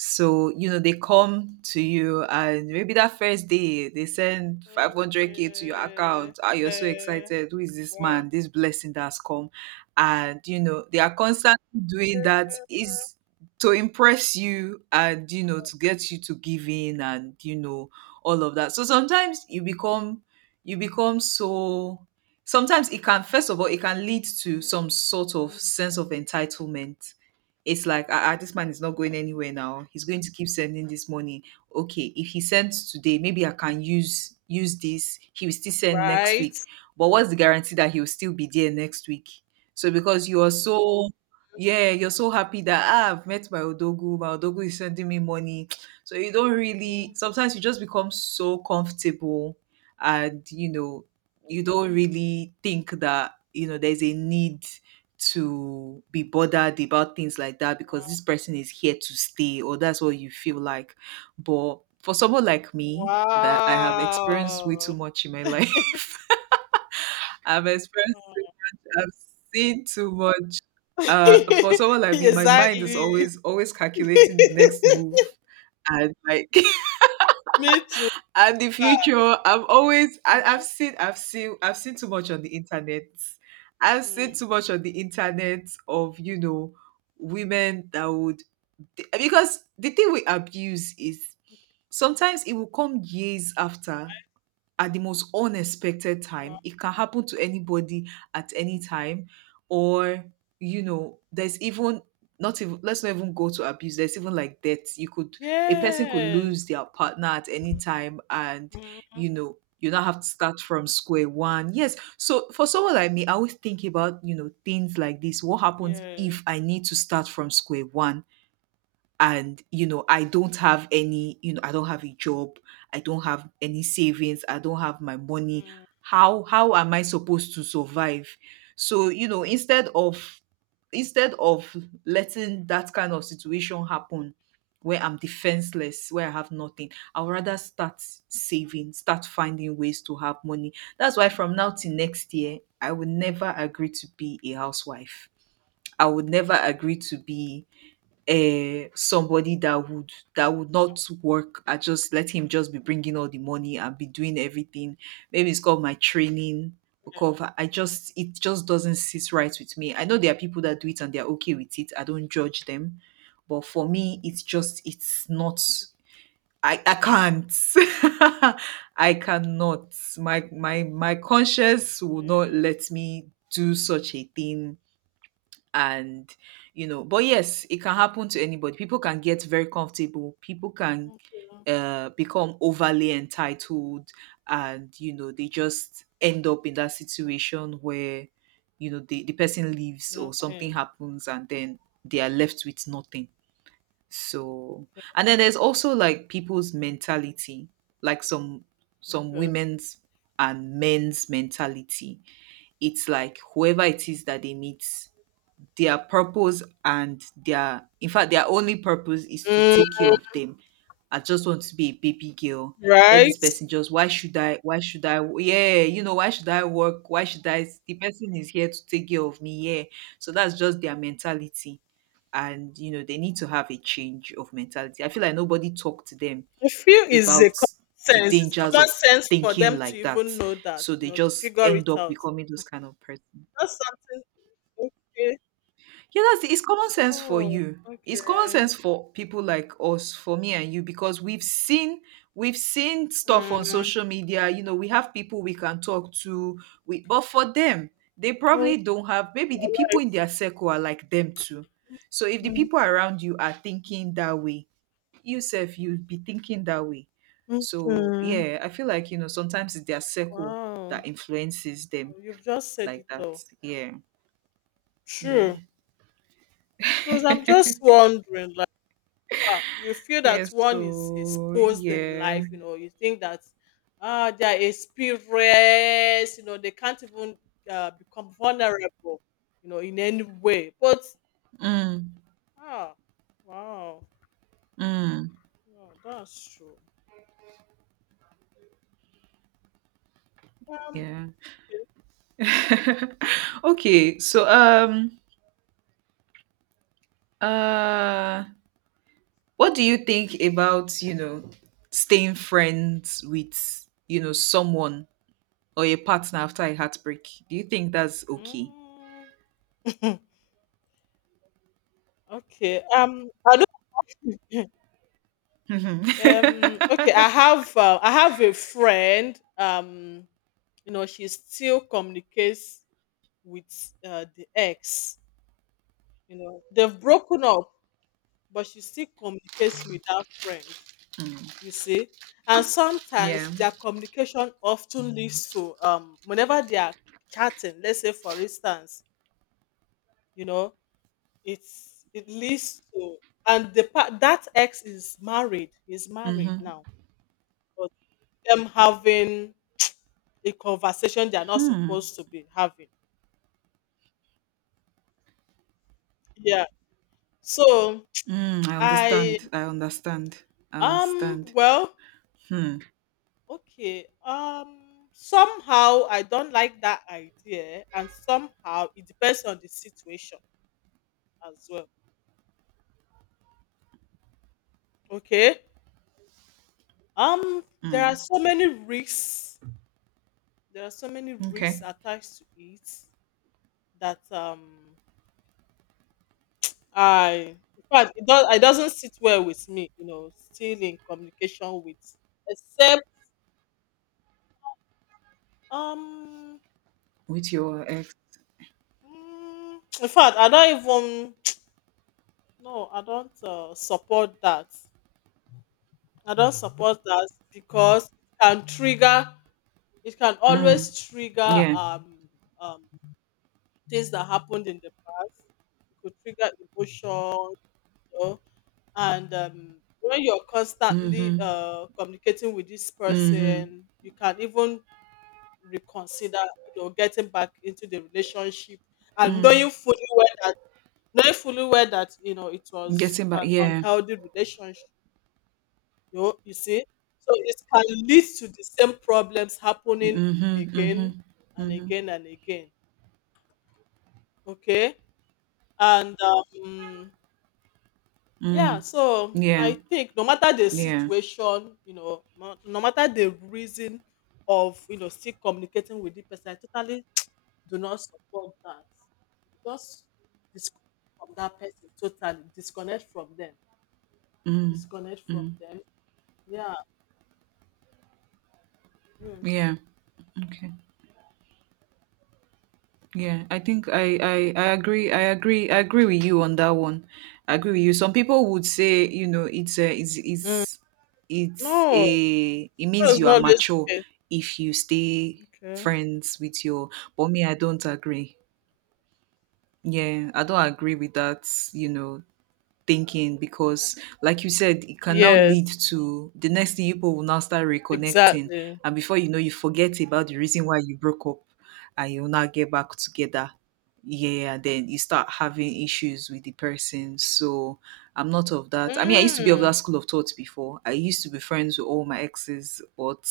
right: So, you know, they come to you and maybe that first day they send five hundred k to your
left: Okay.
right: account. Ah, you're so
left: Eh,
right: excited. Who is this
left: wow.
right: man? This blessing that's come. And, you know, they are constantly doing that is to impress you and, you know, to get you to give in and, you know, all of that. So sometimes you become, you become so, sometimes it can, first of all, it can lead to some sort of
left: Mm.
right: sense of entitlement. It's like, ah, ah, this man is not going anywhere now. He's going to keep sending this money. Okay, if he sends today, maybe I can use use this. He will still send next week.
left: Right?
right: But what's the guarantee that he will still be there next week? So because you are so, yeah, you're so happy that, ah, I've met my Odogu, my Odogu is sending me money. [TSK] So you don't really,
left: Okay.
right: sometimes you just become so comfortable, and you know, you don't really think that, you know, there's a need to be bothered about things like that, because this person is here to stay, or that's what you feel like. But for someone like me, that I have experienced way too
left: Wow.
right: much in my life. [LAUGHS] I've experienced too much. I've seen too much. uh
left: [LAUGHS]
right: for someone like me, my mind is
left: Exactly.
right: always always calculating the next
left: [LAUGHS]
right: move. And like, [LAUGHS]
left: Me too.
right: and the future, I'm always, I,
left: Mm-hmm.
right: I've seen I've seen I've seen too much on the internet. I've
left: Mm.
right: seen too much on the internet of, you know, women that would, because the thing with abuse is, sometimes it will come years after, at the most unexpected
left: Wow.
right: time. It can happen to anybody at any time. Or, you know, there's even not even let's not even go to abuse. There's even like death. You could a person could
left: Yes.
right: lose their partner at any time, and
left: Mm.
right: you know, you now have to start from square one. Yes. So for someone like me, I always think about, you know, things like this. What happens
left: Yeah.
right: if I need to start from square one? And you know, i don't have any you know I don't have a job, I don't have any savings, I don't have my money.
left: Mm.
right: How how am I supposed to survive? So you know, instead of instead of letting that kind of situation happen, where I'm defenseless, where I have nothing, I'll rather start saving, start finding ways to have money. That's why from now till next year,
left: Wow.
right: I will never agree to be a housewife. I would never agree to be, uh, somebody that would that would not work. I just let him just be bringing all the money and be doing everything. Maybe it's called my training, because I I just, it just doesn't sit right with me. I know there are people that do it and they're okay with it. I don't judge them, but for me, it's just, it's not. I, I can't. [LAUGHS] I cannot. My my my conscience will not
left: Yeah.
right: let me do such a thing. And you know, but yes, it can happen to anybody. People can get very comfortable. People can,
left: Okay.
right: uh, become overly entitled, and you know, they just end up in that situation where, you know, the, the person leaves or something
left: Nothing.
right: happens, and then they are left with nothing. So, and then there's also like people's mentality, like some some
left: Okay.
right: women's and men's mentality. It's like whoever it is that they meet, their purpose and their, in fact, their only purpose is to
left: Mm.
right: take care of them. I just want to be a baby girl. Let
left: Right.
right: this person just, why should I, why should I, yeah, you know, why should I work? Why should I? The person is here to take care of me, yeah. So that's just their mentality. And you know, they need to have a change of mentality. I feel like nobody talked to them
left: I feel is a
right: about
left: common
right: the
left: sense. It's
right: dangers
left: common
right: of
left: sense for
right: thinking
left: them to
right: like that.
left: even know that,
right: So
left: you
right: they
left: know, to
right: just
left: figure
right: end
left: it
right: up
left: out.
right: becoming those kind of person.
left: That's something. Okay.
right: Yeah, that's it's common sense for
left: Oh,
right: you. It's common
left: okay.
right: sense for people like us, for me and you, because we've seen we've seen stuff on
left: Mm.
right: social media. You know, we have people we can talk to. We but for them, they
left: Oh,
right: probably don't have. Maybe
left: you're
right: the people
left: right.
right: in their circle are like them too. So if the
left: Mm.
right: people around you are thinking that way, yourself you'd be thinking that way. So
left: Okay.
right: yeah, I feel like, you know, sometimes it's their circle
left: Wow.
right: that influences them
left: You've just said
right: like
left: it
right: that.
left: all.
right: Yeah, yeah.
left: True. Because I'm just wondering, far. You feel that
right: Yes,
left: one is
right: so
left: exposed in
right: yeah.
left: life, you know, you think that ah, they are experienced, you know, they can't even uh, become vulnerable, you know, in any way. But
right: Mm,
left: ah, wow,
right: mm.
left: wow, that's true. Um,
right: Yeah. [LAUGHS] Okay, so um uh what do you think about, you know, staying friends with, you know, someone or a partner after a heartbreak? Do you think that's okay?
left: mm, [LAUGHS] okay. Um, I don't. [LAUGHS] um, okay. I
right: Mm-hmm.
left: have. Uh, I have a friend. Um, you know, she still communicates with uh, the ex. You know, they've broken up, but she still communicates with that friend, you see. And
right: [LAUGHS]
left: sometimes
right: Yeah.
left: their communication often leads to um whenever they are chatting, let's say for instance, you know, it's it leads to and the pa- that ex is married, is married
right: Mm-hmm.
left: now, but them having a conversation they are not
right: Hmm.
left: supposed to be having. Yeah. So
right: Mm, I
left: I
right: understand. I understand. I
left: um
right: understand.
left: well
right: Hmm.
left: okay. Um somehow I don't like that idea, and somehow it depends on the situation as well. Okay? Um there are
right: Mm.
left: so many risks. There are so many risks
right: Okay.
left: attached to it that um I in fact it, does, it doesn't sit well with me, you know, still in communication with except um
right: With your ex.
left: mm, in fact I don't even [TSK] no, I don't uh, support that. I don't support that because it can trigger, it can
right: Mm.
left: always trigger
right: Yeah.
left: um, um, things that happened in the past. It could trigger emotion, you know, and um, when you're constantly
right: Mhm.
left: uh, communicating with this
right: Mhm.
left: person, you can even reconsider, you know, getting back into the relationship and
right: Mm.
left: knowing fully well that knowing fully well that you know it was
right: Getting back,
left: an
right: yeah.
left: unhealthy relationship. You know, you see? So it can lead to the same problems happening
right: Mhm.
left: again
right: Mhm.
left: and
right: Mhm.
left: again and again. Okay? And um yeah,
right: Mm.
left: so I
right: Yeah.
left: think no matter the
right: Yeah.
left: situation, you know, no, no matter the reason of you know still communicating with the person, I totally do not support that. Just disconnect from that person totally. Disconnect from them.
right: Mm.
left: Disconnect from
right: Mm.
left: them. Yeah. Mm.
right: Yeah. Okay. Yeah. I think I, I I agree. I agree. I agree with you on that one. I agree with you. Some people would say, you know, it's a it's
left: Mm.
right: it's it's
left: No,
right: a it
left: that
right: means
left: is
right: you
left: not
right: are
left: always
right: mature
left: okay.
right: if you stay
left: Okay.
right: friends with your, but me, I don't agree. Yeah, I don't agree with that, you know, thinking, because like you said, it can now lead
left: Yes,
right: to the next thing. People will now start reconnecting,
left: exactly.
right: and before you know, you forget about the reason why you broke up, and you'll now get back together. Yeah, then you start having issues with the person. So I'm not of that. I mean, I used to be of that
left: Mm.
right: school of thought before. I used to be friends with all my exes, but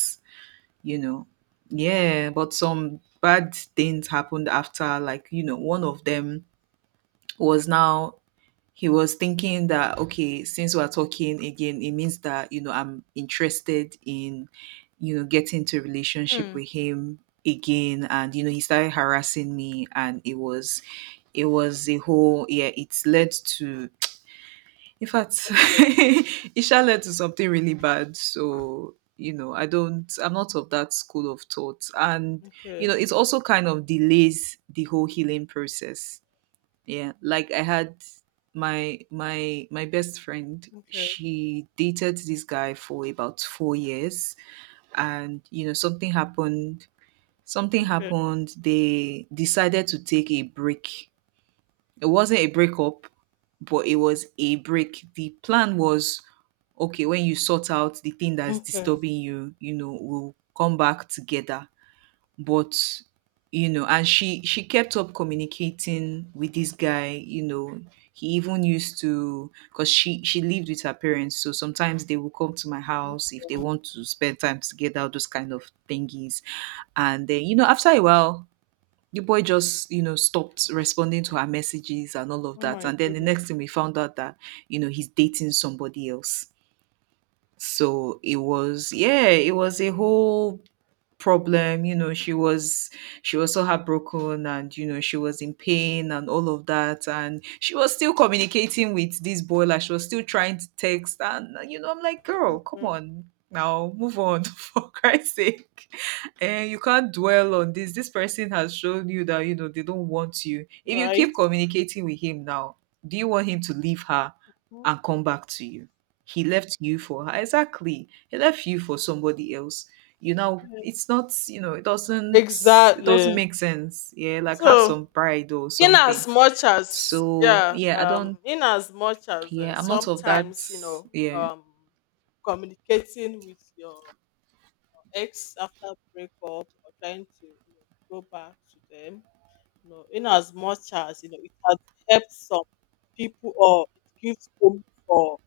right: you know, yeah, but some bad things happened after, like, you know, one of them was now, he was thinking that okay, since we're talking again, it means that, you know, I'm interested in, you know, getting into a relationship
left: Hmm.
right: with him again. And you know, he started harassing me, and it was it was a whole, yeah, it's led to, in fact, [LAUGHS]
left: Okay.
right: it shall led to something really bad. So you know, i don't I'm not of that school of thought. And you
left: Okay.
right: know, it also kind of delays the whole healing process. Yeah, like, I had my my my best friend. She dated this guy for about four years, and you know, something happened. Something
left: Okay.
right: happened. They decided to take a break. It wasn't a breakup, but it was a break. The plan was, okay, when you sort out the thing that's
left: Okay.
right: disturbing you, you know, we'll come back together. But you know, and she she kept up communicating with this guy, you know. He even used to, because she she lived with her parents, so sometimes they will come to my house if they want to spend time together, those kind of thingies. And then you know, after a while, the boy just, you know, stopped responding to her messages and all of
left: Oh
right: that.
left: my
right: And then the
left: goodness.
right: next thing we found out that, you know, he's dating somebody else. So it was, yeah, it was a whole problem, you know. She was she was so heartbroken and, you know, she was in pain and all of that. And she was still communicating with this boy, like, she was still trying to text, and uh, you know, I'm like, girl, come
left: Yeah.
right: on now, move on, [LAUGHS] for Christ's sake. And you can't dwell on this this person has shown you that, you know, they don't want you. If you
left: Right.
right: keep communicating with him now, do you want him to leave her and come back to you? He left you for her. Exactly, he left you for somebody else. You know,
left: Okay.
right: it's not, you know, it doesn't, it doesn't
left: Exactly.
right: make sense. Yeah, like, have
left: So,
right: some pride or
left: in
right: something.
left: as much as
right: So
left: yeah,
right: yeah, I don't
left: um, in as much as uh,
right: yeah, I'm not of that.
left: sometimes you know,
right: Yeah.
left: um, communicating with your ex after breakup or trying to you know, go back to them. You know, in as much as, you know, it has helped some people or it gives hope for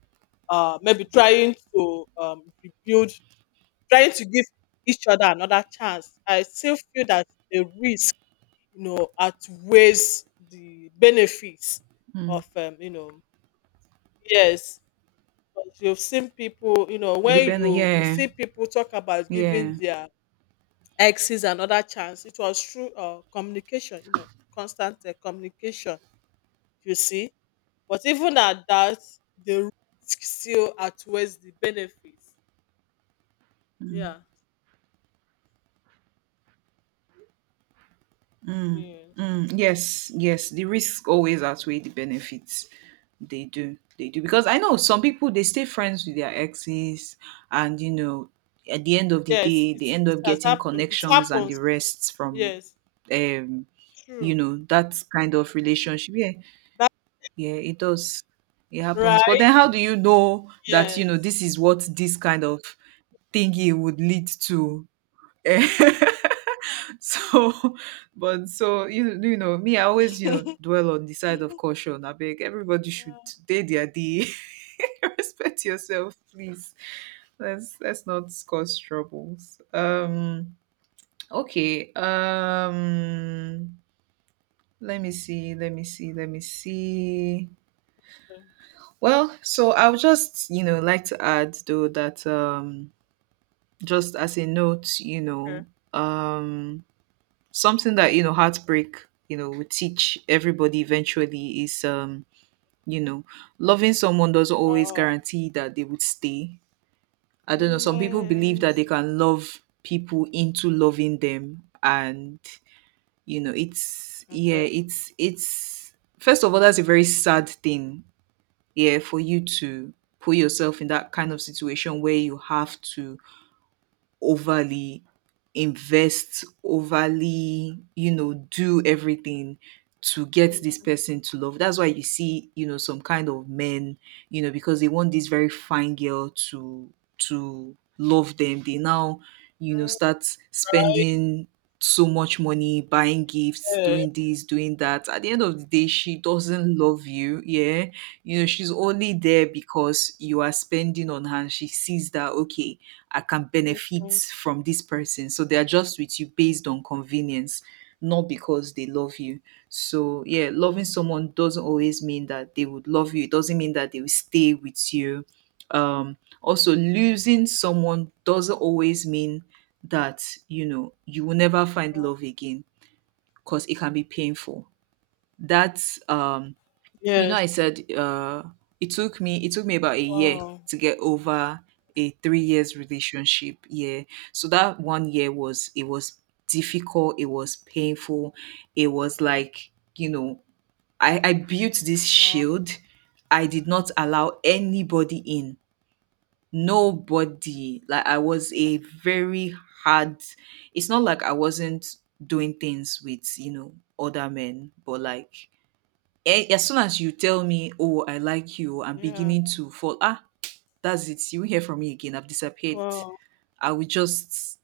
left: uh maybe trying to um rebuild, trying to give each other another chance. I still feel that the risk, you know, outweighs the benefits
right: Mm.
left: of um, you know, yes. Because you've seen people, you know, when
right: Depending,
left: you you
right: yeah.
left: see people talk about giving
right: Yeah.
left: their exes another chance, it was through uh communication, you know, constant uh, communication you see. But even at that, the risk still outweighs the benefits.
right: Mm.
left: Yeah.
right: Mm,
left: Yes.
right: mm, yes, yes. The risks always outweigh the benefits. They do. They do. Because I know some people they stay friends with their exes, and you know, at the end of the
left: Yes,
right: day, they
left: it's
right: end
left: it
right: up
left: has
right: getting
left: happened. It
right: connections and the
left: happens.
right: rests from,
left: Yes.
right: um, you
left: True.
right: know, that kind of relationship. Yeah,
left: That's
right: yeah, it does. It happens. But
left: right.
right: then how do you know that, you know,
left: Yes.
right: this is what this kind of thingy would lead to. Eh, [LAUGHS] so but so you you know me. I always you know
left: [LAUGHS]
right: dwell on the side of caution. I beg everybody should
left: Yeah.
right: day their day. [LAUGHS] Respect yourself please. Let's let's not cause troubles. Um okay. um let me see let me see let me see. Well, so I would just you know like to add though that, um just as a note. you
left: Okay.
right: know um Something that you know heartbreak you know will teach everybody eventually is um you know loving someone doesn't always
left: Wow.
right: guarantee that they would stay. I don't know, some people believe that they
left: Yes.
right: can love people into loving them. And you know it's, yeah,
left: Okay.
right: it's it's first of all that's a very sad thing. Yeah, for you to put yourself in that kind of situation where you have to overly invest, overly, you know, do everything to get this
left: Mm.
right: person to love. That's why you see, you know, some kind of men, you know, because they want this very fine girl to to love them. They now, you know, start
left: Right.
right: spending so much money, buying gifts,
left: Yeah.
right: doing this, doing that. At the end of the day, she doesn't love you. Yeah, you know she's only there because you are spending on her. She sees that, okay, I can benefit
left: Okay.
right: from this person. So they are just with you based on convenience, not because they love you. So, yeah, loving someone doesn't always mean that they would love you, it doesn't mean that they will stay with you. Um, Also, losing someone doesn't always mean that you know you will never find
left: Wow.
right: love again, because it can be painful. That, um, you know,
left: Yes.
right: I said, uh, it took me it took me about a year
left: Wow.
right: to get over a three years relationship. Yeah, so that one year was it was difficult. It was painful. It was like, you know, I I built this
left: Wow.
right: shield. I did not allow anybody in. Nobody. Like I was a very hard. It's not like I wasn't doing things with you know other men, but like Eh, as soon as you tell me, "Oh, I like you," I'm
left: Yeah.
right: beginning to fall. Ah, that's it. You won't hear from me again. I've disappeared.
left: Wow.
right: I will just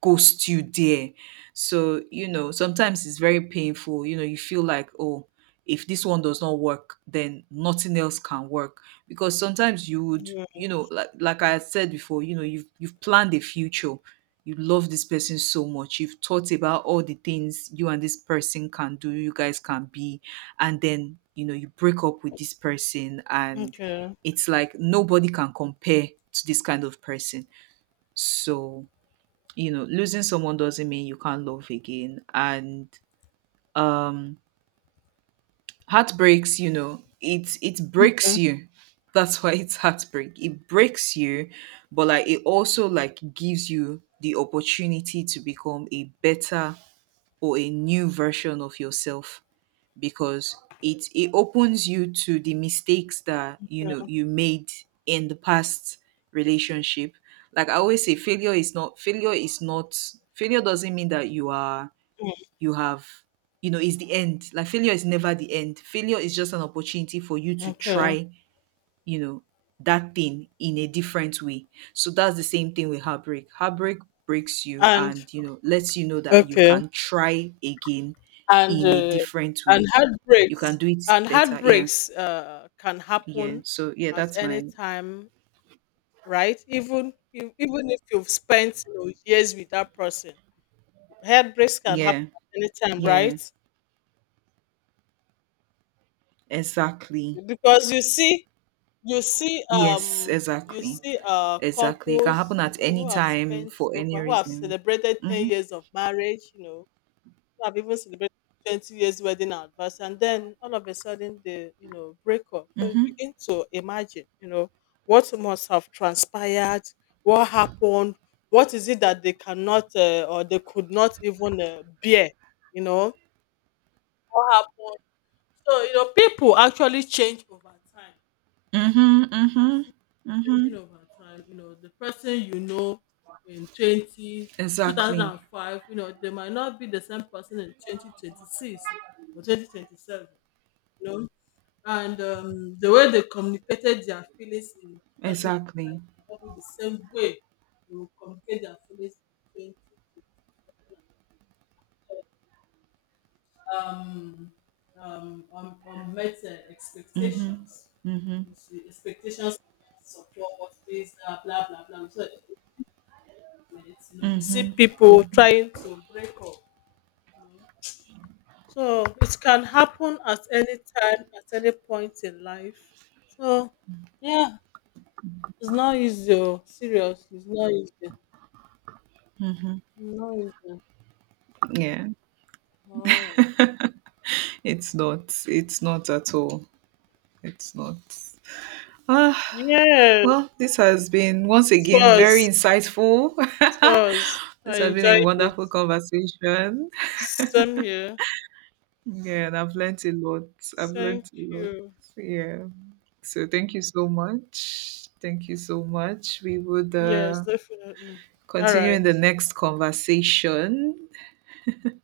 right: ghost you there. So, you know, sometimes it's very painful. You know, you feel like, oh, if this one does not work, then nothing else can work. Because sometimes you would,
left: Yeah.
right: you know, like like I had said before, you know, you've you've planned a future. You love this person so much. You've thought about all the things you and this person can do, you guys can be, and then you know you break up with this person, and
left: Okay.
right: it's like nobody can compare to this kind of person. So you know losing someone doesn't mean you can't love again. And um heartbreaks, you know it it breaks
left: Okay.
right: you. That's why it's heartbreak, it breaks you. But like it also like gives you the opportunity to become a better or a new version of yourself, because it it opens you to the mistakes that you know you made in the past relationship. Like I always say, failure is not failure is not failure doesn't mean that you are
left: Mm.
right: you have you know is the end. Like, failure is never the end. Failure is just an opportunity for you to
left: Okay.
right: try, you know that thing in a different way. So that's the same thing with heartbreak. Heartbreak breaks you,
left: And
right: and you know lets you know that you
left: okay.
right: can try again
left: and
right: in a
left: uh,
right: different
left: and
right: way. You can
left: heartbreaks
right: do it
left: and
right: better. Yeah.
left: heartbreaks uh, can
right: Yeah.
left: happen
right: So yeah,
left: at
right: that's
left: any
right: my
left: time, right? Even if- even if you've spent you know, years with that person, heartbreaks can happen
right: yeah.
left: at any time,
right: Yeah.
left: right?
right: Exactly.
left: Because you see you see
right: Yes,
left: um you
right: exactly.
left: see uh
right: Exactly. It can
left: couples
right: happen
left: you
right: at
left: know
right: any
left: who have
right: time
left: spent
right: for any
left: over who have
right: reason.
left: celebrated ten
right: Mhm.
left: years of marriage, you know, I've even celebrated twenty years wedding anniversary, and then all of a sudden they, you know, break up. So you
right: Mhm.
left: begin to imagine, you know, what must have transpired, what happened, what is it that they cannot uh, or they could not even uh, bear, you know, what happened. So you know, people actually change over time
right: Mhm. Mhm.
left: changing
right: Mhm.
left: over time. You know, the person you know in twenty two thousand
right: Exactly.
left: and five, you know, they might not be the same person in twenty twenty-six or twenty twenty-seven, you know. And um, the way they communicated their feelings in
right: Exactly.
left: two thousand five will be the same way they will communicate their feelings in twenty, um, um, um, um, met uh,
right: Mhm.
left: expectations.
right: Mhm.
left: You see, expectations support, this, uh, blah, blah, blah. So movement, you know, we
right: Mhm.
left: see people
right: Mhm.
left: trying to break up. You know. So it can happen at any time, at any point in life. So yeah, it's not easy. Oh, seriously, it's not easy.
right: Mhm.
left: Not easy.
right: Yeah.
left: Oh.
right: It's not. It's not at all. It's not. Ah,
left: Yeah, it
right: well, this has been once again very
left: was.
right: insightful.
left: It
right: [LAUGHS]
left: was. I
right: This has been a
left: enjoyed it.
right: wonderful conversation.
left: Same here.
right: Yeah, and I've learnt a lot. I've
left: Thank
right: learnt a lot.
left: you.
right: Yeah. So thank you so much. Thank you so much. We would
left: Yes,
right: uh,
left: definitely. All
right: continue in the
left: right.
right: next conversation.